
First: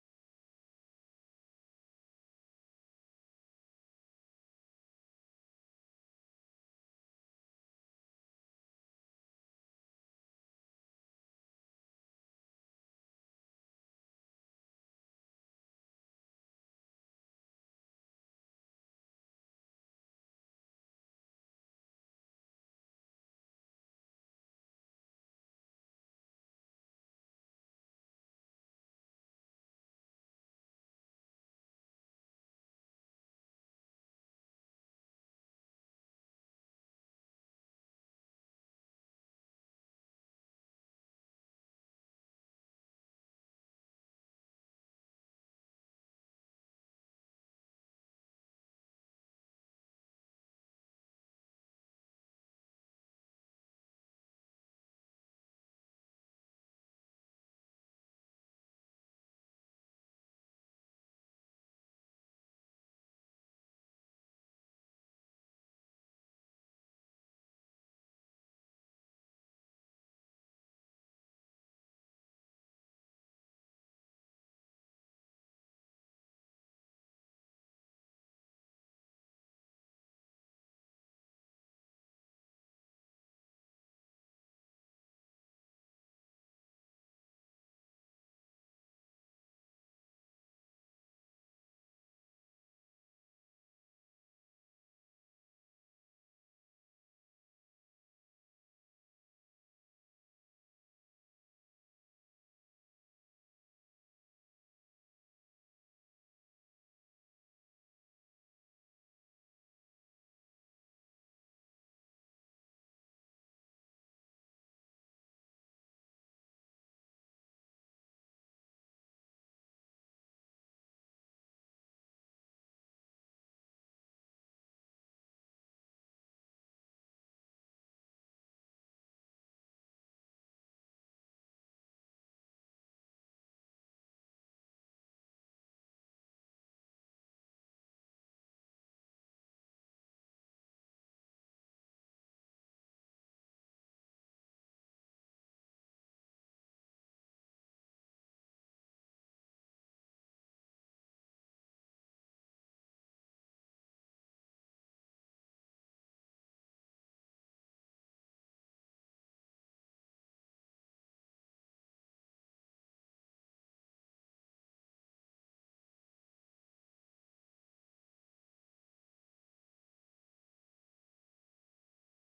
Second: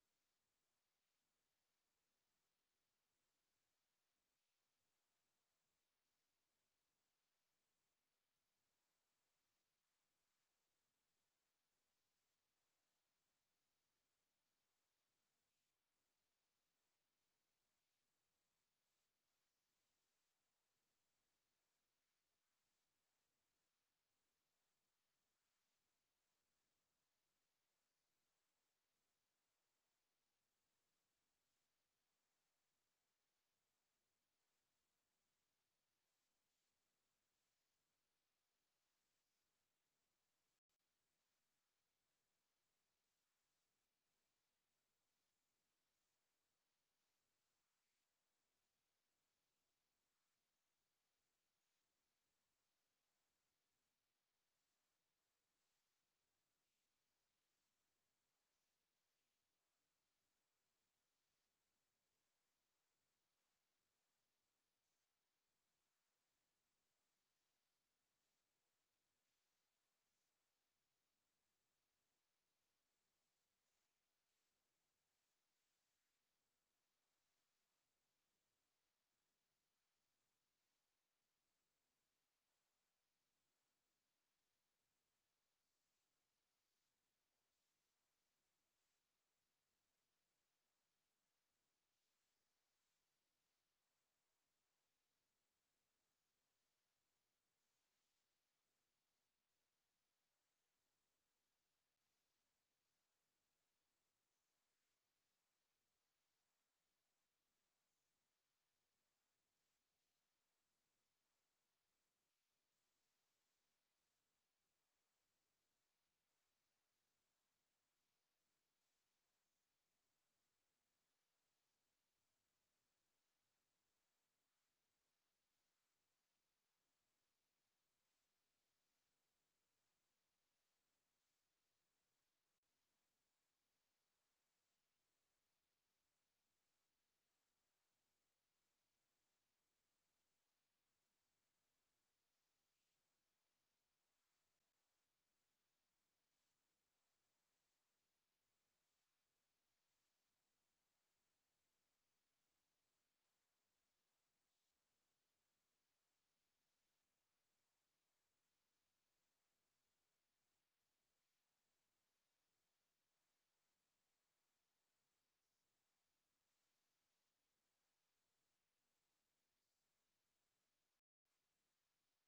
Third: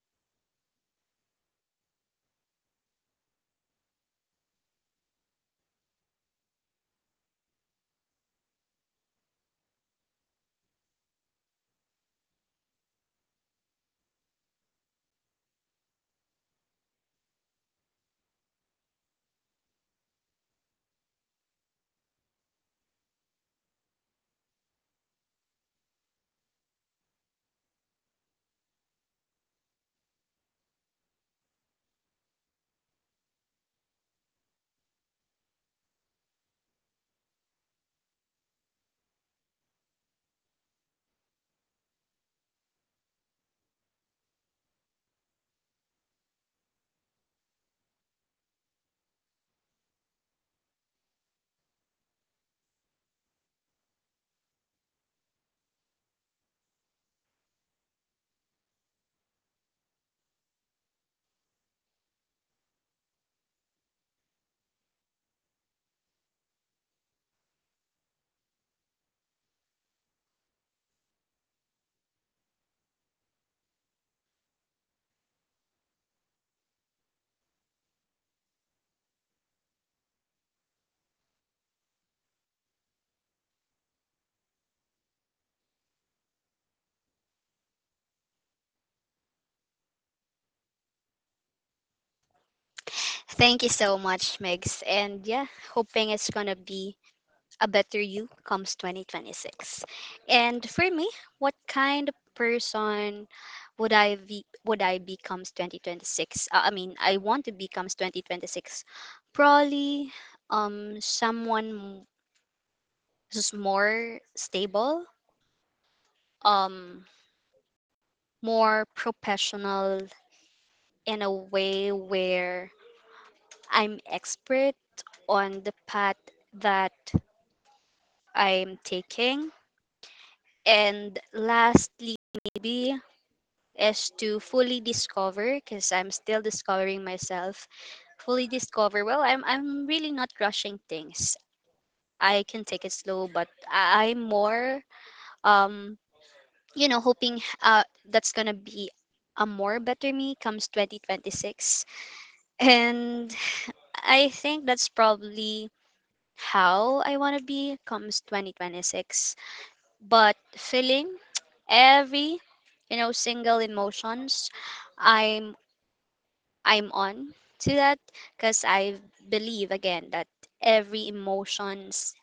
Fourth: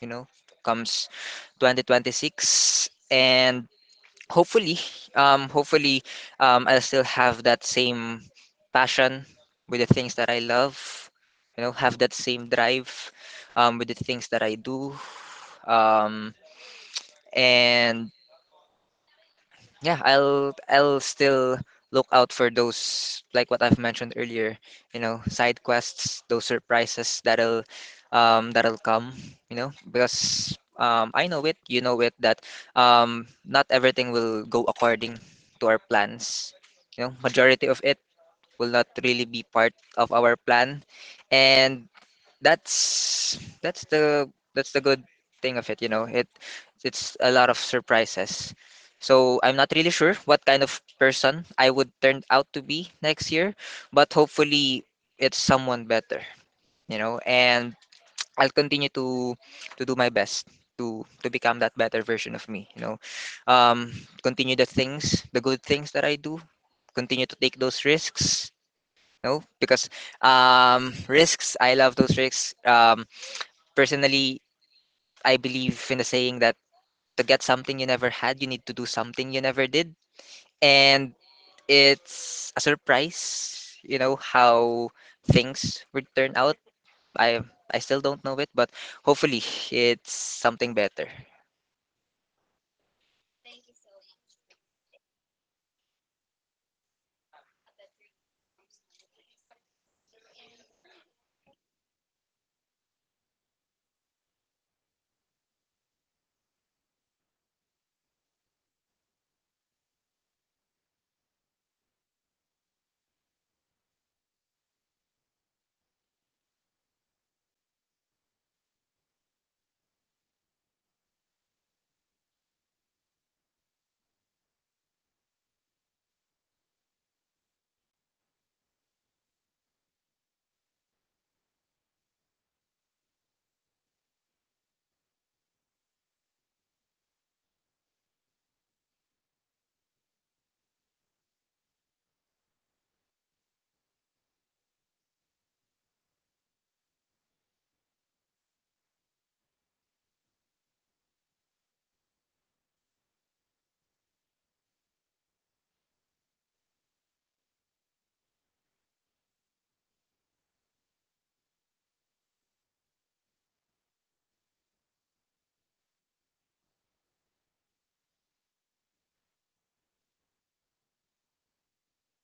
[SPEAKER 3] you know, comes 2026. And hopefully hopefully I'll still have that same passion with the things that I love, you know. Have that same drive with the things that I do. um and yeah, I'll still look out for those, like what I've mentioned earlier, you know, side quests, those surprises that'll that'll come, you know, because I know it, you know it, that not everything will go according to our plans. You know, majority of it will not really be part of our plan. And that's that's the good thing of it, you know. It, it's a lot of surprises. So I'm not really sure what kind of person I would turn out to be next year, but hopefully it's someone better, you know. And I'll continue to do my best to become that better version of me, you know. um Continue the things, the good things that I do. Continue to take those risks, no, because risks, I love those risks. Personally, I believe in the saying that to get something you never had, you need to do something you never did. And it's a surprise, you know, how things would turn out. I I still don't know it, but hopefully it's something better.
[SPEAKER 1] Thank you so much, Migs. And yeah, hoping it's gonna be a better you comes 2026. And for me, what kind of person would I be? Would I becomes 2026? I mean, I want to becomes 2026. Probably someone who's more stable. Um, more professional, in a way where I'm expert on the path that I'm taking. And lastly, maybe is to fully discover, because I'm still discovering myself. Fully discover. Well, I'm really not rushing things. I can take it slow, but I'm more um you know, hoping, uh, that's gonna be a more better me comes 2026. And I think that's probably how I want to be comes 2026. But feeling *tsk* every, you know, single emotions, I'm I'm on to that, because I believe again that every emotions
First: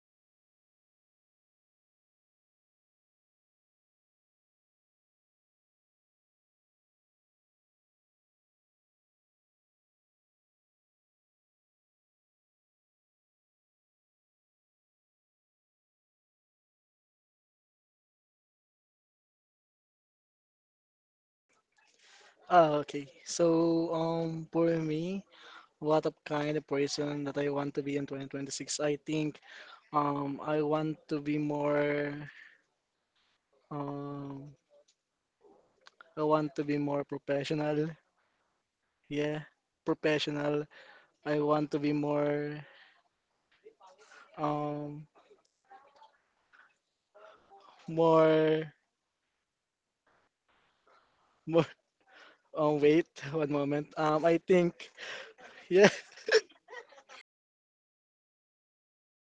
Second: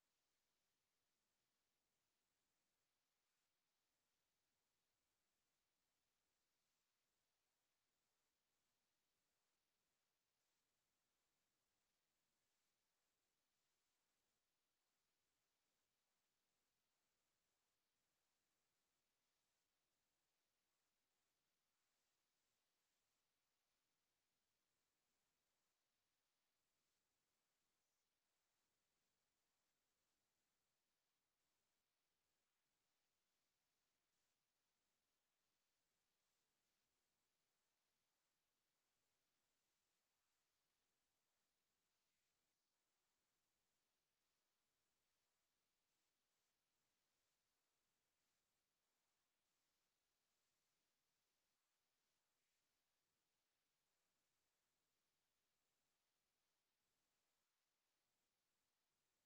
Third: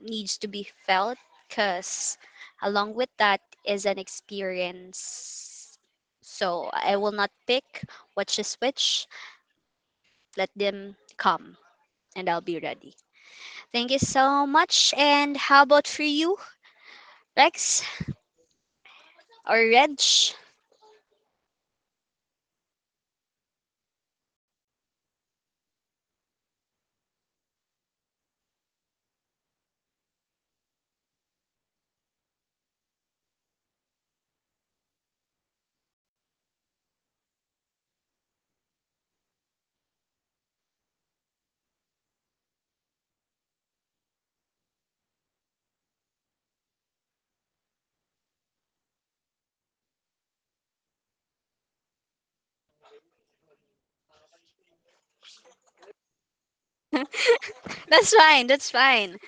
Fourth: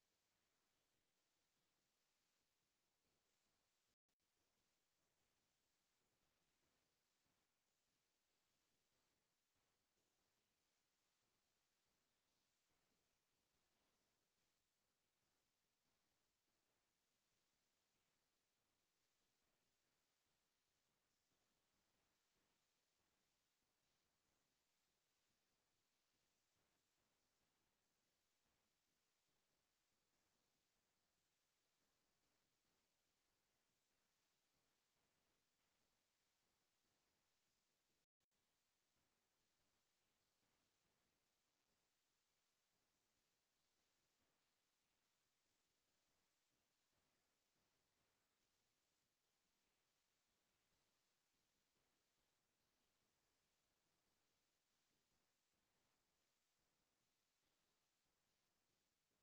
[SPEAKER 1] needs to be felt, because along with that is an experience. So I will not pick which is which. Let them come, and I'll be ready. Thank you so much. And how about for you, Rex or Reg?
[SPEAKER 2] Ah, okay. So for me, what of kind of person that I want to be in 2026? I think I want to be more, um, I want to be more professional. Yeah, professional. I want to be more, um, more more. *laughs* Wait, one moment. I think yeah.
[SPEAKER 1] That's fine. That's fine.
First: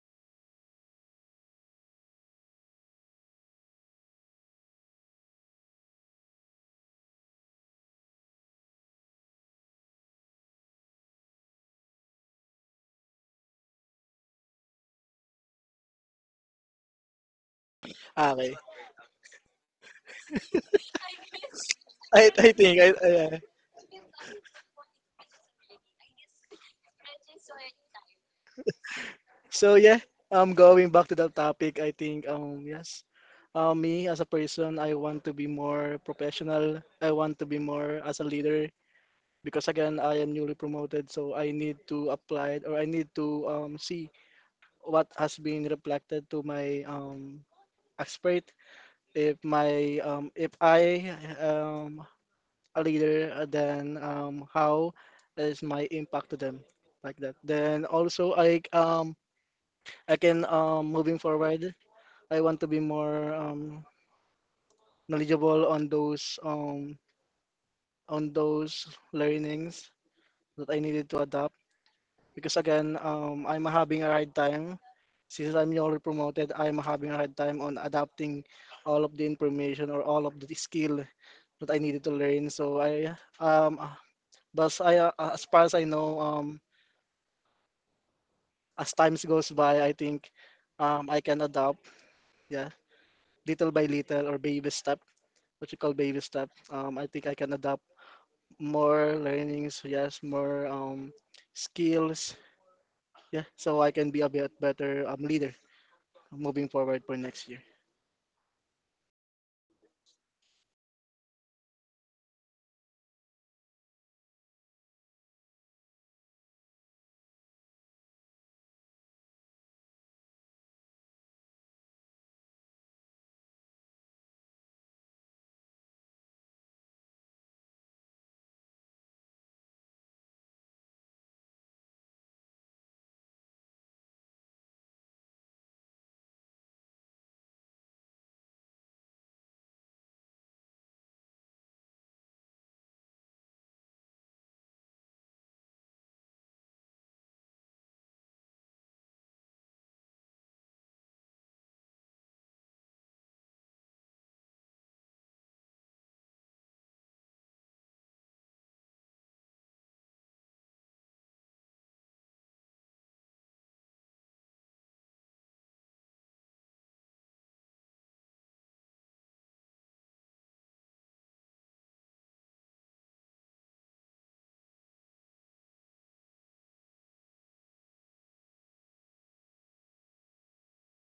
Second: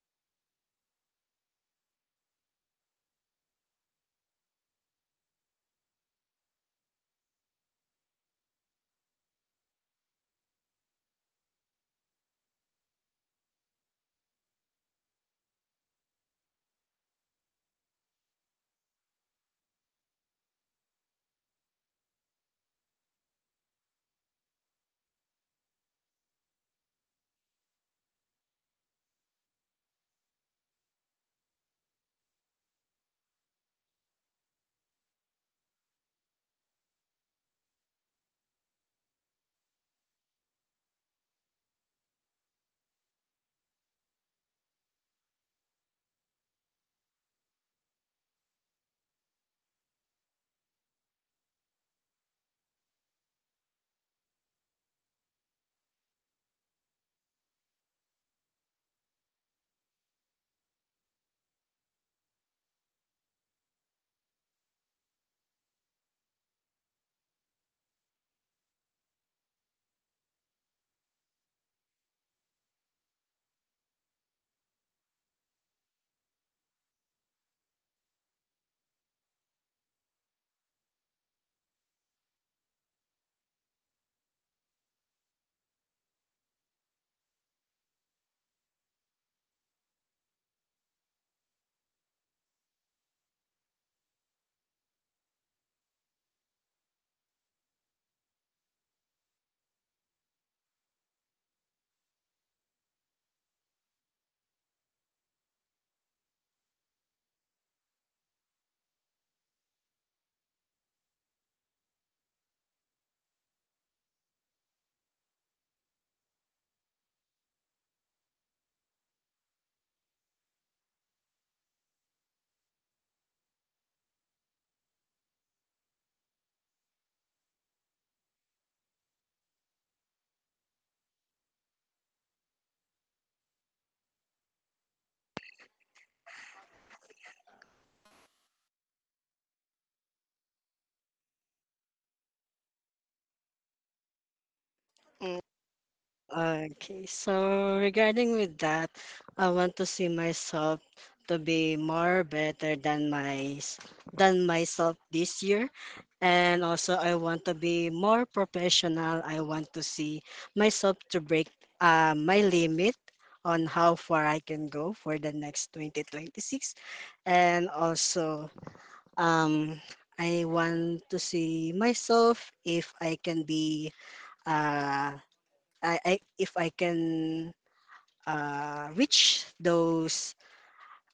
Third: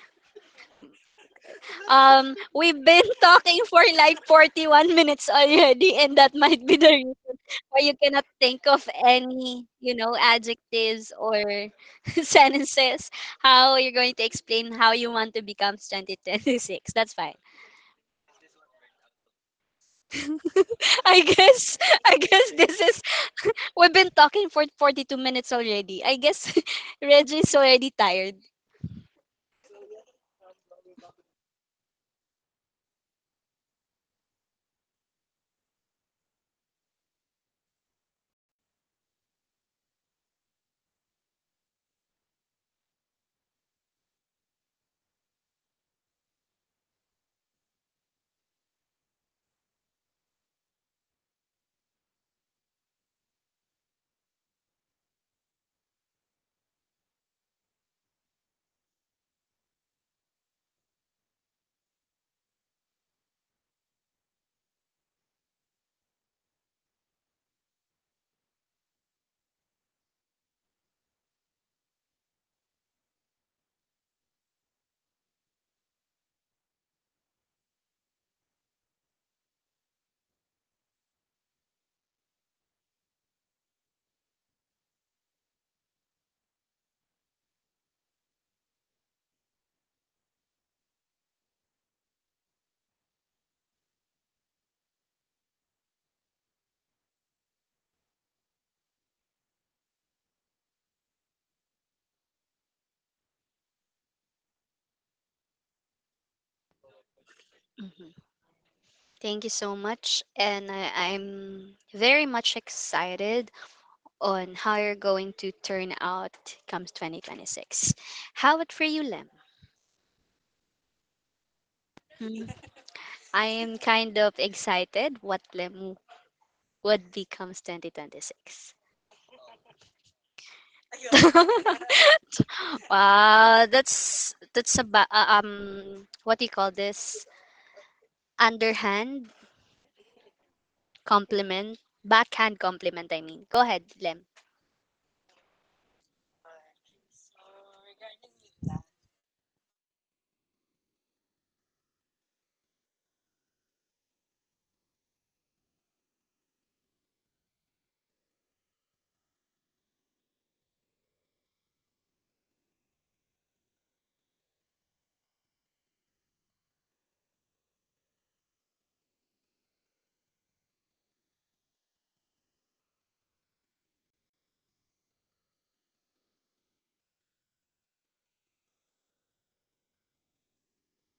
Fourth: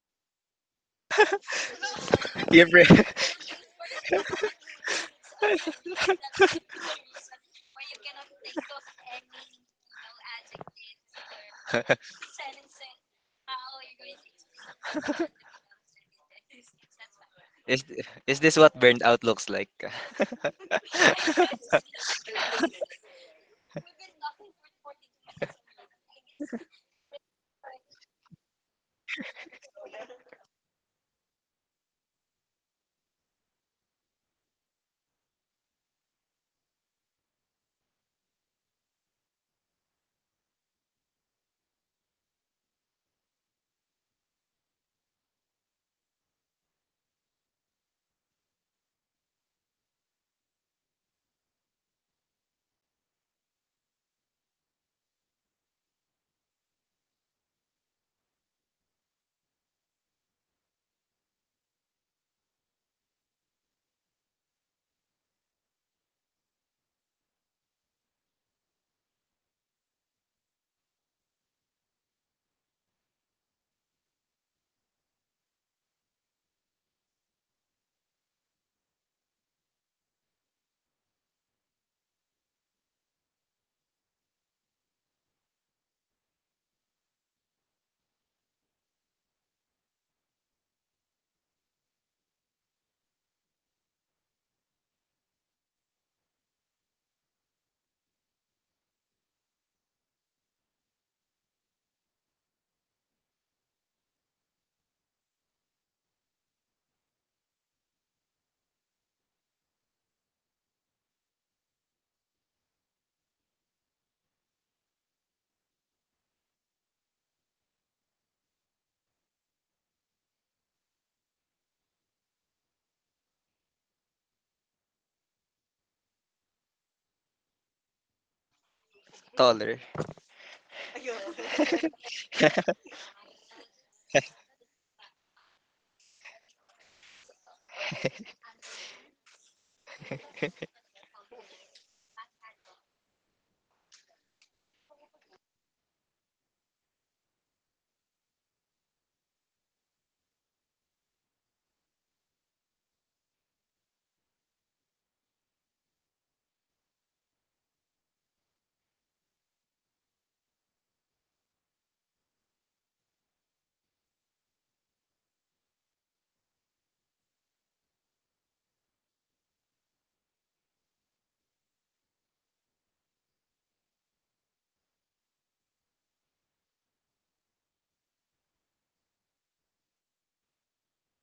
[SPEAKER 3] *laughs*
[SPEAKER 1] We've been *laughs* talking for like 41 minutes already, and that might be the reason why you cannot think of any, you know, adjectives or *laughs* sentences. How you're going to explain how you want to become 2026. That's fine.
[SPEAKER 2] *laughs*
[SPEAKER 3] Is this
[SPEAKER 2] Okay.
[SPEAKER 3] what burned out looks like?
[SPEAKER 1] *laughs* I guess. I
[SPEAKER 2] I
[SPEAKER 1] guess
[SPEAKER 2] I
[SPEAKER 1] this
[SPEAKER 2] think I,
[SPEAKER 1] is.
[SPEAKER 2] I
[SPEAKER 3] *laughs*
[SPEAKER 1] We've been talking for 42 minutes already. I guess *laughs* Reg is already tired.
[SPEAKER 2] so yeah, going back to the topic, I think yes, me as a person, I want to be more professional. I want to be more as a leader because again, I am newly promoted, so I need to apply or I need to see what has been reflected to my expert. If my if I a leader, then how is my impact to them like that? Then also I can moving forward. I want to be more knowledgeable on those learnings that I needed to adapt because again I'm having a hard time since I'm newly promoted. I'm having a hard time on adapting all of the information or all of the skill that I needed to learn. So I um but I as far as I know, as times goes by, I think I can adapt. Yeah, little by little or baby step, what you call baby step. I think I can adapt more learnings, yes, more skills, yeah, so I can be a bit better leader moving forward for next year.
[SPEAKER 1] Thank you so much. And I'm very much excited on how you're going to turn out comes 2026. How about for you, Lem? Hmm, I am kind of excited what Lem would becomes 2026.
[SPEAKER 3] Taller.
[SPEAKER 1] *laughs* Wow, that's about, um, what do you call this? Underhand
[SPEAKER 3] *laughs*
[SPEAKER 1] compliment, backhand compliment. I mean, go ahead, Lem.
[SPEAKER 4] Okay, so regarding with that, I want to see myself to be more better than than myself this year. And also I want to be more professional. I want to see myself to break my limit on how far I can go for the next 2026. And also, um, I want to see myself if I can be uh I if I can reach those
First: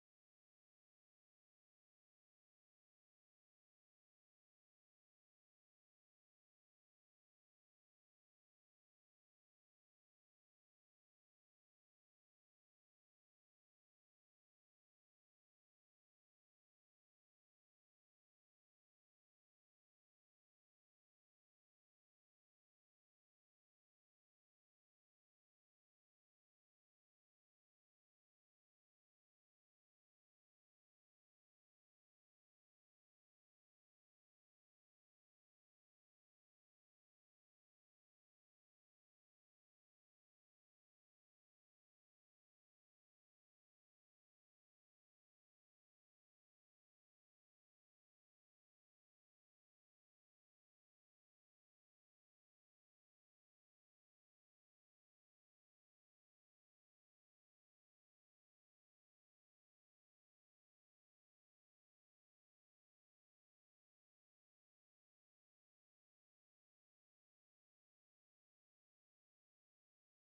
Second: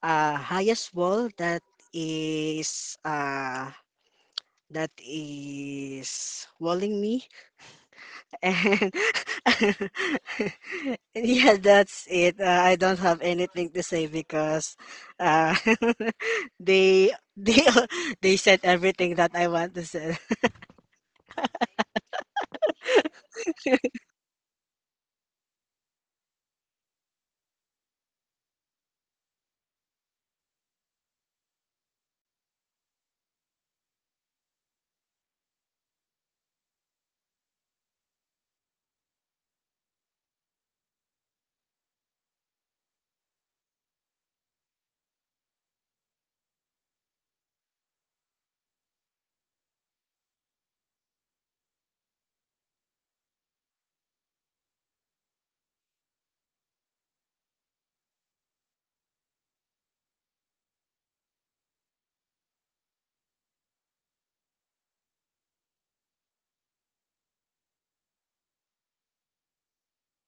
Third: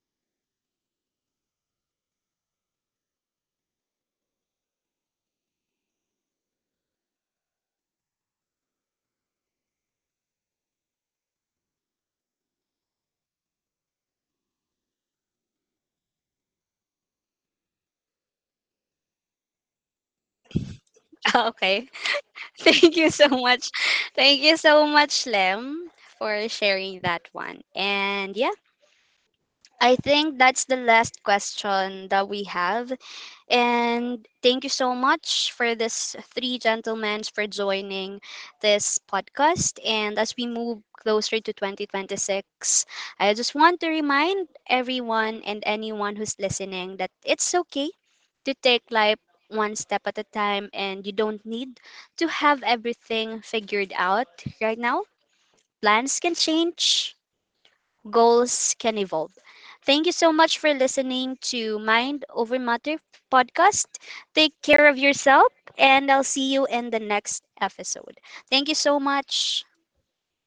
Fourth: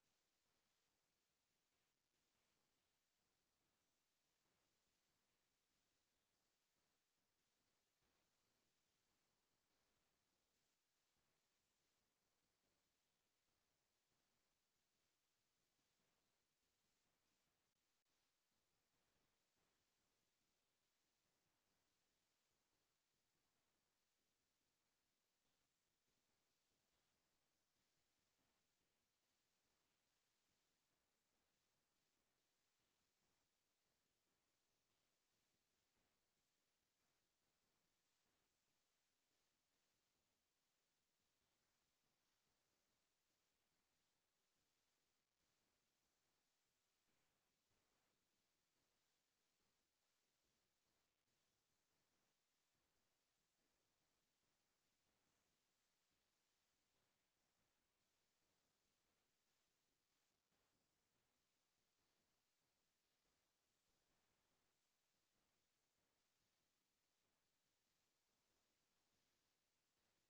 [SPEAKER 4] highest wall is uh, that is walling me *laughs* and *laughs* yeah that's it. I don't have anything to say because uh, *laughs* they *laughs* they said everything that I want to say.
[SPEAKER 1] *laughs* Okay. *laughs* Thank you so much. Thank you so much, Lem, for sharing that one. And yeah, I think that's the last question that we have. And thank you so much for this three gentlemen for joining this podcast. And as we move closer to 2026, I just want to remind everyone and anyone who's listening that it's okay to take life one step at a time, and you don't need to have everything figured out right now. Plans can change, goals can evolve. Thank you so much for listening to Mind Over Matter podcast. Take care of yourself, and I'll see you in the next episode. Thank you so much.